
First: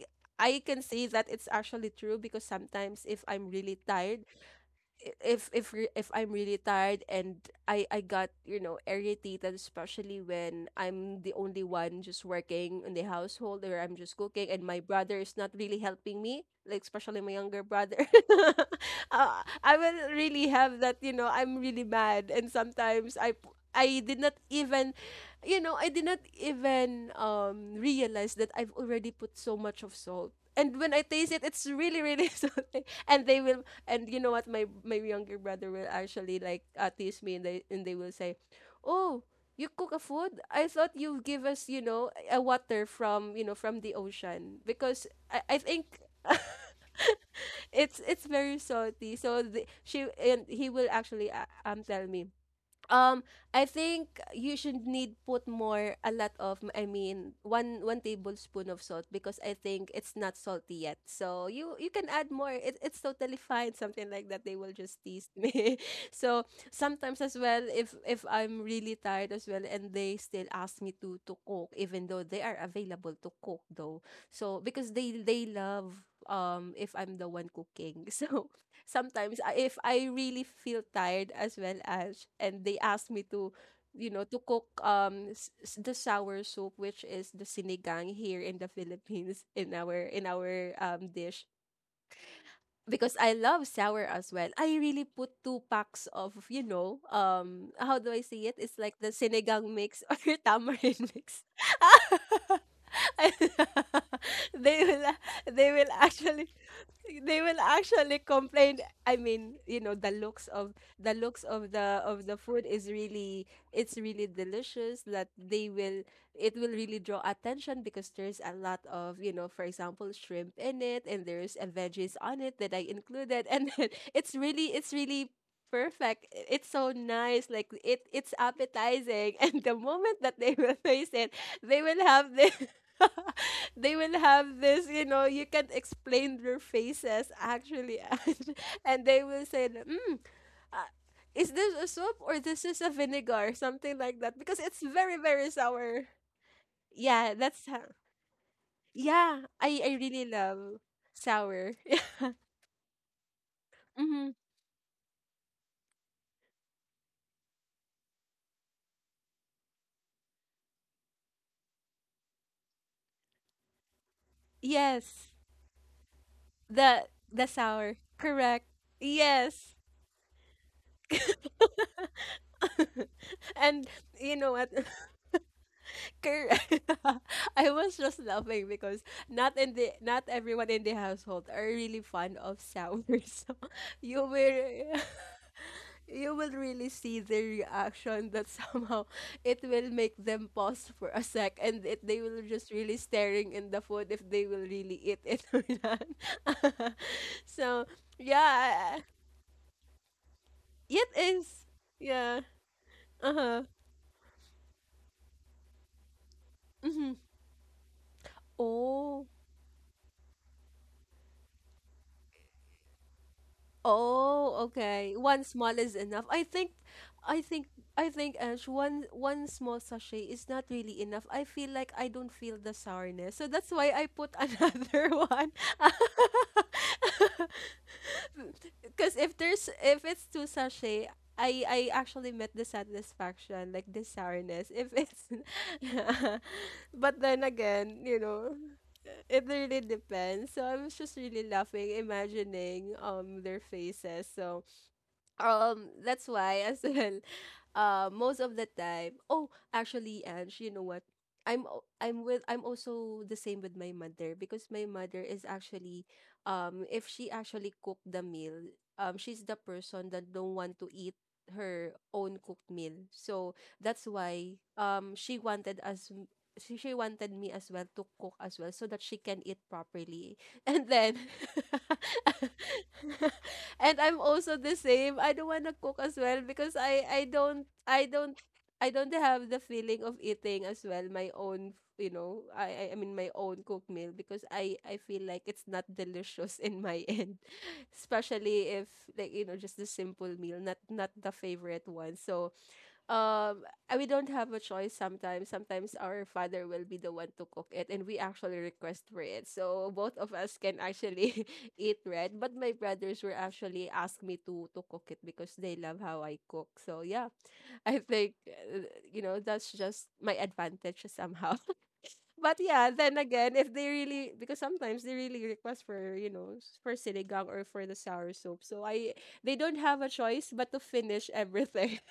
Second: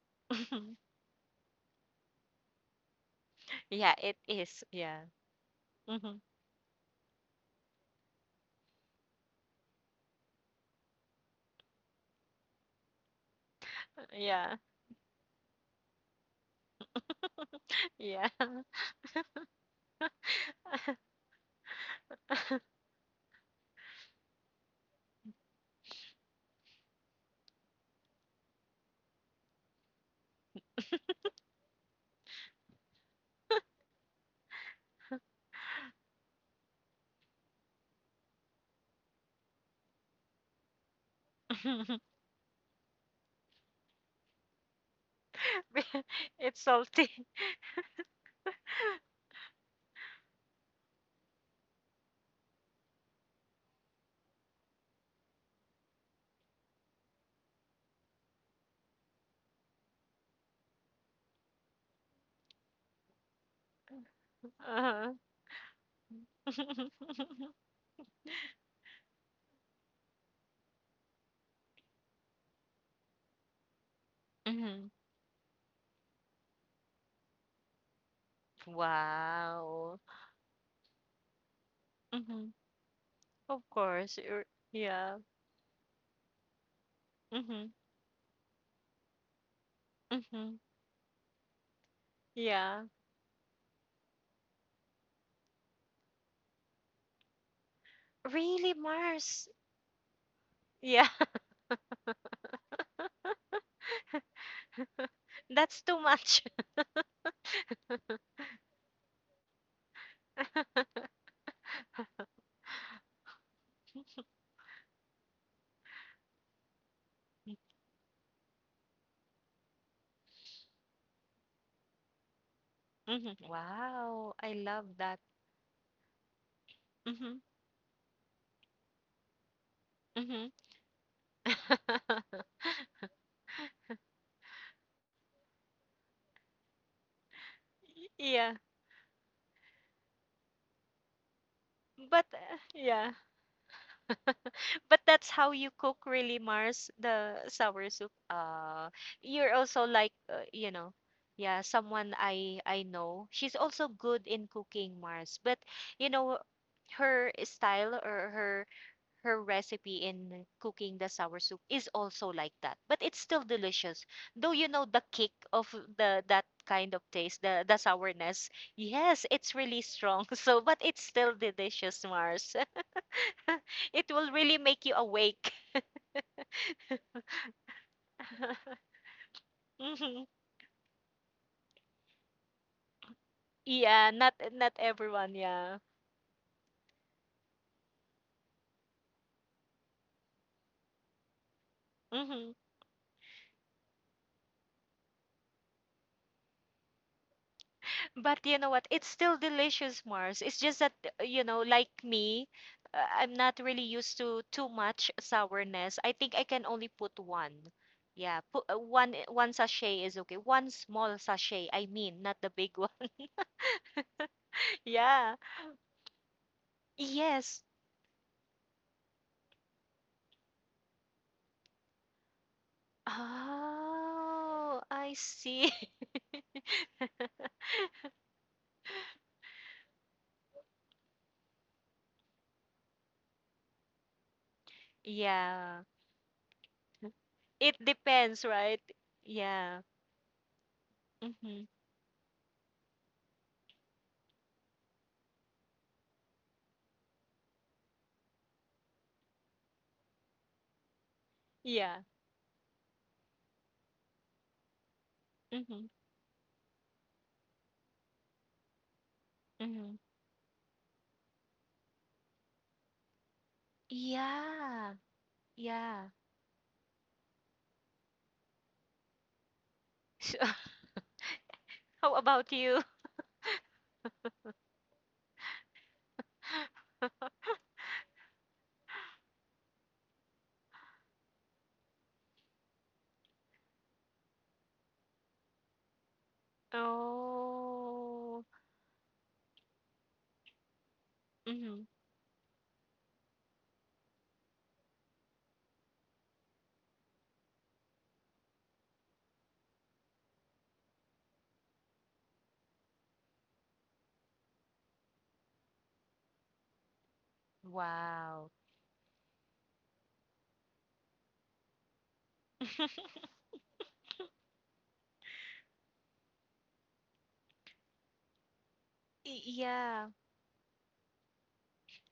S1: I can say that it's actually true, because sometimes if I'm really
S2: yeah. It
S1: tired,
S2: is. Yeah.
S1: if
S2: Hmm.
S1: I'm really tired, and I got, you know, irritated, especially when I'm the only one just working in the household, or I'm just cooking
S2: Yeah.
S1: and my brother is not really helping me, like especially my younger brother,
S2: Yeah.
S1: I will really have that, you know, I'm really mad, and sometimes I did not even, you know, I did not even realize that I've already put so much of salt, and when I taste it, it's really really salty, and they will, and you know what? My younger brother will actually like tease me, and they will say, "Oh, you cook a food? I thought you give us, you know, a water from, you know, from the ocean, because I think."
S2: It's salty.
S1: It's very salty, so she and he will actually tell me, um, I think you should need put more a lot of, I mean, one tablespoon of salt, because I think it's not salty yet. So you can add more. It's totally fine. Something like that. They will just
S2: Uh-huh.
S1: tease me. So sometimes as well, if I'm really tired as well, and they still ask me to cook, even though they are available to cook though. So
S2: Mhm.
S1: because they love if I'm the one cooking. So sometimes, if
S2: Wow.
S1: I really feel tired as well, as
S2: Hmm.
S1: and they ask me to,
S2: Of
S1: you
S2: course.
S1: know, to
S2: You're,
S1: cook,
S2: yeah.
S1: the sour soup, which is the
S2: Hmm.
S1: sinigang here in the Philippines, in our, in
S2: Hmm.
S1: our dish.
S2: Yeah.
S1: Because I love sour as well, I really put two packs of, you know, how do I say it,
S2: Really,
S1: it's like the
S2: Mars?
S1: sinigang mix or
S2: Yeah,
S1: tamarind mix. They will they
S2: that's
S1: will
S2: too much.
S1: actually, they will actually complain, I mean, you know, the looks of, the looks of the, of the food is really, it's really delicious, that they will, it will really draw attention, because there's a lot of, you know, for example, shrimp in it, and there's a veggies on it that I
S2: Mhm.
S1: included, and then it's
S2: Wow, I
S1: really, it's
S2: love that.
S1: really perfect. It's so
S2: Hmm.
S1: nice, like it's appetizing, and the moment that
S2: Hmm.
S1: they will taste it, they will have this they will have this, you know, you can't explain their faces actually. And,
S2: Yeah,
S1: and they will say, that, mm, uh, is this a soup, or this is a
S2: yeah,
S1: vinegar? Something like that. Because it's
S2: but
S1: very,
S2: that's
S1: very
S2: how you cook
S1: sour.
S2: really, Mars,
S1: Yeah,
S2: the
S1: that's
S2: sour
S1: how.
S2: soup.
S1: Yeah,
S2: You're also
S1: I
S2: like,
S1: really
S2: you
S1: love
S2: know, yeah,
S1: sour.
S2: someone
S1: Yeah.
S2: I know. She's also good
S1: Hmm.
S2: in cooking, Mars, but you know, her style or her recipe in cooking the sour soup is also like that, but it's still delicious, though. You know the
S1: Yes,
S2: kick of the that kind of taste,
S1: the
S2: the
S1: sour.
S2: sourness.
S1: Correct.
S2: Yes, it's
S1: Yes.
S2: really strong. So but it's still delicious, Mars.
S1: And
S2: It will
S1: you know
S2: really
S1: what?
S2: make you awake.
S1: Correct. I was just laughing because not
S2: Mhm.
S1: everyone in the household are really fond of sour. So
S2: Yeah,
S1: you
S2: not
S1: will
S2: not everyone, yeah.
S1: you will really see the reaction that somehow it will make them pause for a sec, and they will
S2: Hmm.
S1: just really staring in the food if they will really eat it or not. So
S2: But you know what?
S1: yeah,
S2: It's still delicious, Mars. It's just that,
S1: it
S2: you know,
S1: is.
S2: like
S1: Yeah.
S2: me, I'm
S1: Uh
S2: not
S1: huh.
S2: really used to too much sourness. I think I can only
S1: Mm-hmm.
S2: put one. Yeah, put one eh,
S1: Oh.
S2: one sachet is okay. One small sachet, I mean, not the big one.
S1: Oh, okay.
S2: Yeah.
S1: One small is enough. I
S2: Yes.
S1: think, I think, Ash, one small sachet is not really enough. I feel like I don't feel the sourness, so that's why I put
S2: Oh,
S1: another
S2: I
S1: one.
S2: see.
S1: Because if there's if it's two sachet, I actually met the satisfaction, like the sourness. If it's,
S2: Yeah.
S1: but then
S2: It
S1: again, you
S2: depends,
S1: know,
S2: right?
S1: it
S2: Yeah.
S1: really depends. So I was just really
S2: Mm-hmm.
S1: laughing, imagining their faces. So that's why as well, most of the time, oh actually, Ange, you know what,
S2: Yeah.
S1: I'm also the same with my mother, because my mother is
S2: Mm-hmm.
S1: actually, if she actually cook the meal, she's the
S2: Mm-hmm.
S1: person that don't want to eat her own cooked meal. So that's why
S2: Yeah.
S1: she wanted
S2: Yeah.
S1: us, she wanted me as well to cook as well, so that she can eat properly. And then,
S2: How about you?
S1: and I'm also the same. I don't wanna cook as well because I don't I don't have the feeling of eating as well my own, you know, I mean my own cooked meal, because I feel like it's not delicious in my end,
S2: Oh.
S1: especially if, like, you know, just the simple meal, not not the
S2: Hmm.
S1: favorite one. So um, we don't have a choice sometimes. Sometimes our father will be the one to cook it, and we actually request for it, so both of us can actually eat red. But my brothers were actually ask me to cook it because they love how I cook. So yeah, I think
S2: Wow.
S1: you know, that's just my advantage somehow. But yeah, then again, if they really, because sometimes they really request for, you know, for sinigang or for the sour soup. So I,
S2: Y-
S1: they don't have
S2: Yeah,
S1: a choice but to finish everything.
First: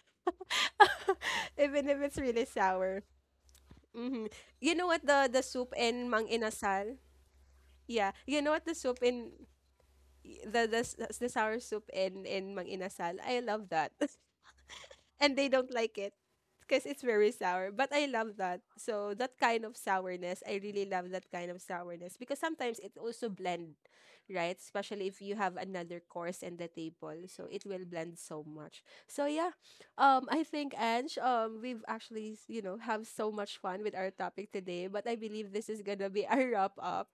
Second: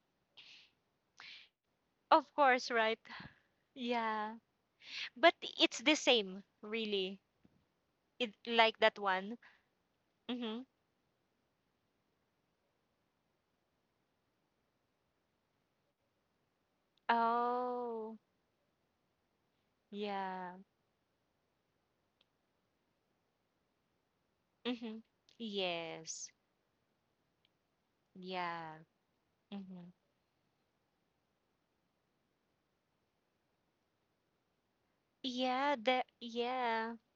S1: Even if it's
S2: of
S1: really
S2: course, right?
S1: sour. Hmm.
S2: Yeah.
S1: You know what,
S2: But
S1: the soup
S2: it's the
S1: in Mang
S2: same,
S1: Inasal?
S2: really.
S1: Yeah,
S2: It
S1: you know what the
S2: like that
S1: soup in
S2: one. Mm-hmm.
S1: the the sour soup in Mang Inasal? I love that. And they don't like it because it's very sour. But I
S2: Oh,
S1: love that. So that kind of sourness,
S2: yeah.
S1: I really love that kind of sourness, because sometimes it also blend, right?
S2: Mm-hmm.
S1: Especially if you have another
S2: Yes.
S1: course in the table, so it will blend so
S2: Yeah.
S1: much. So yeah,
S2: Mm-hmm.
S1: I think, Ange, we've actually, you know, have so much fun with our topic today. But I believe this
S2: Yeah,
S1: is
S2: the
S1: gonna be our wrap
S2: yeah.
S1: up.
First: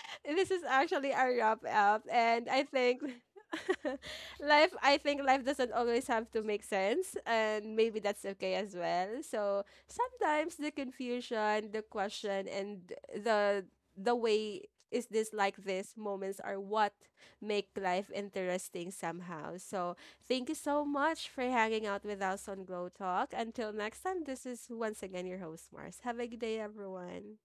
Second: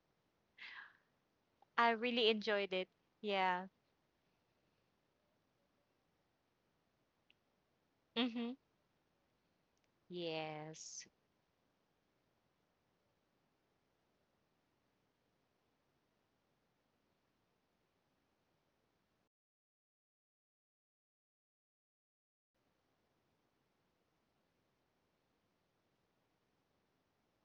S1: This is actually our wrap
S2: I
S1: up,
S2: really
S1: and I
S2: enjoyed it.
S1: think
S2: Yeah.
S1: life, I think life doesn't always have to make sense, and maybe that's
S2: Mm-hmm.
S1: okay as well. So sometimes the
S2: Yes.
S1: confusion, the question, and the the way is this, like this moments are what make life interesting somehow. So thank you so much for hanging out with us on Glow Talk. Until next time, this is once again your host, Mars. Have a good day, everyone.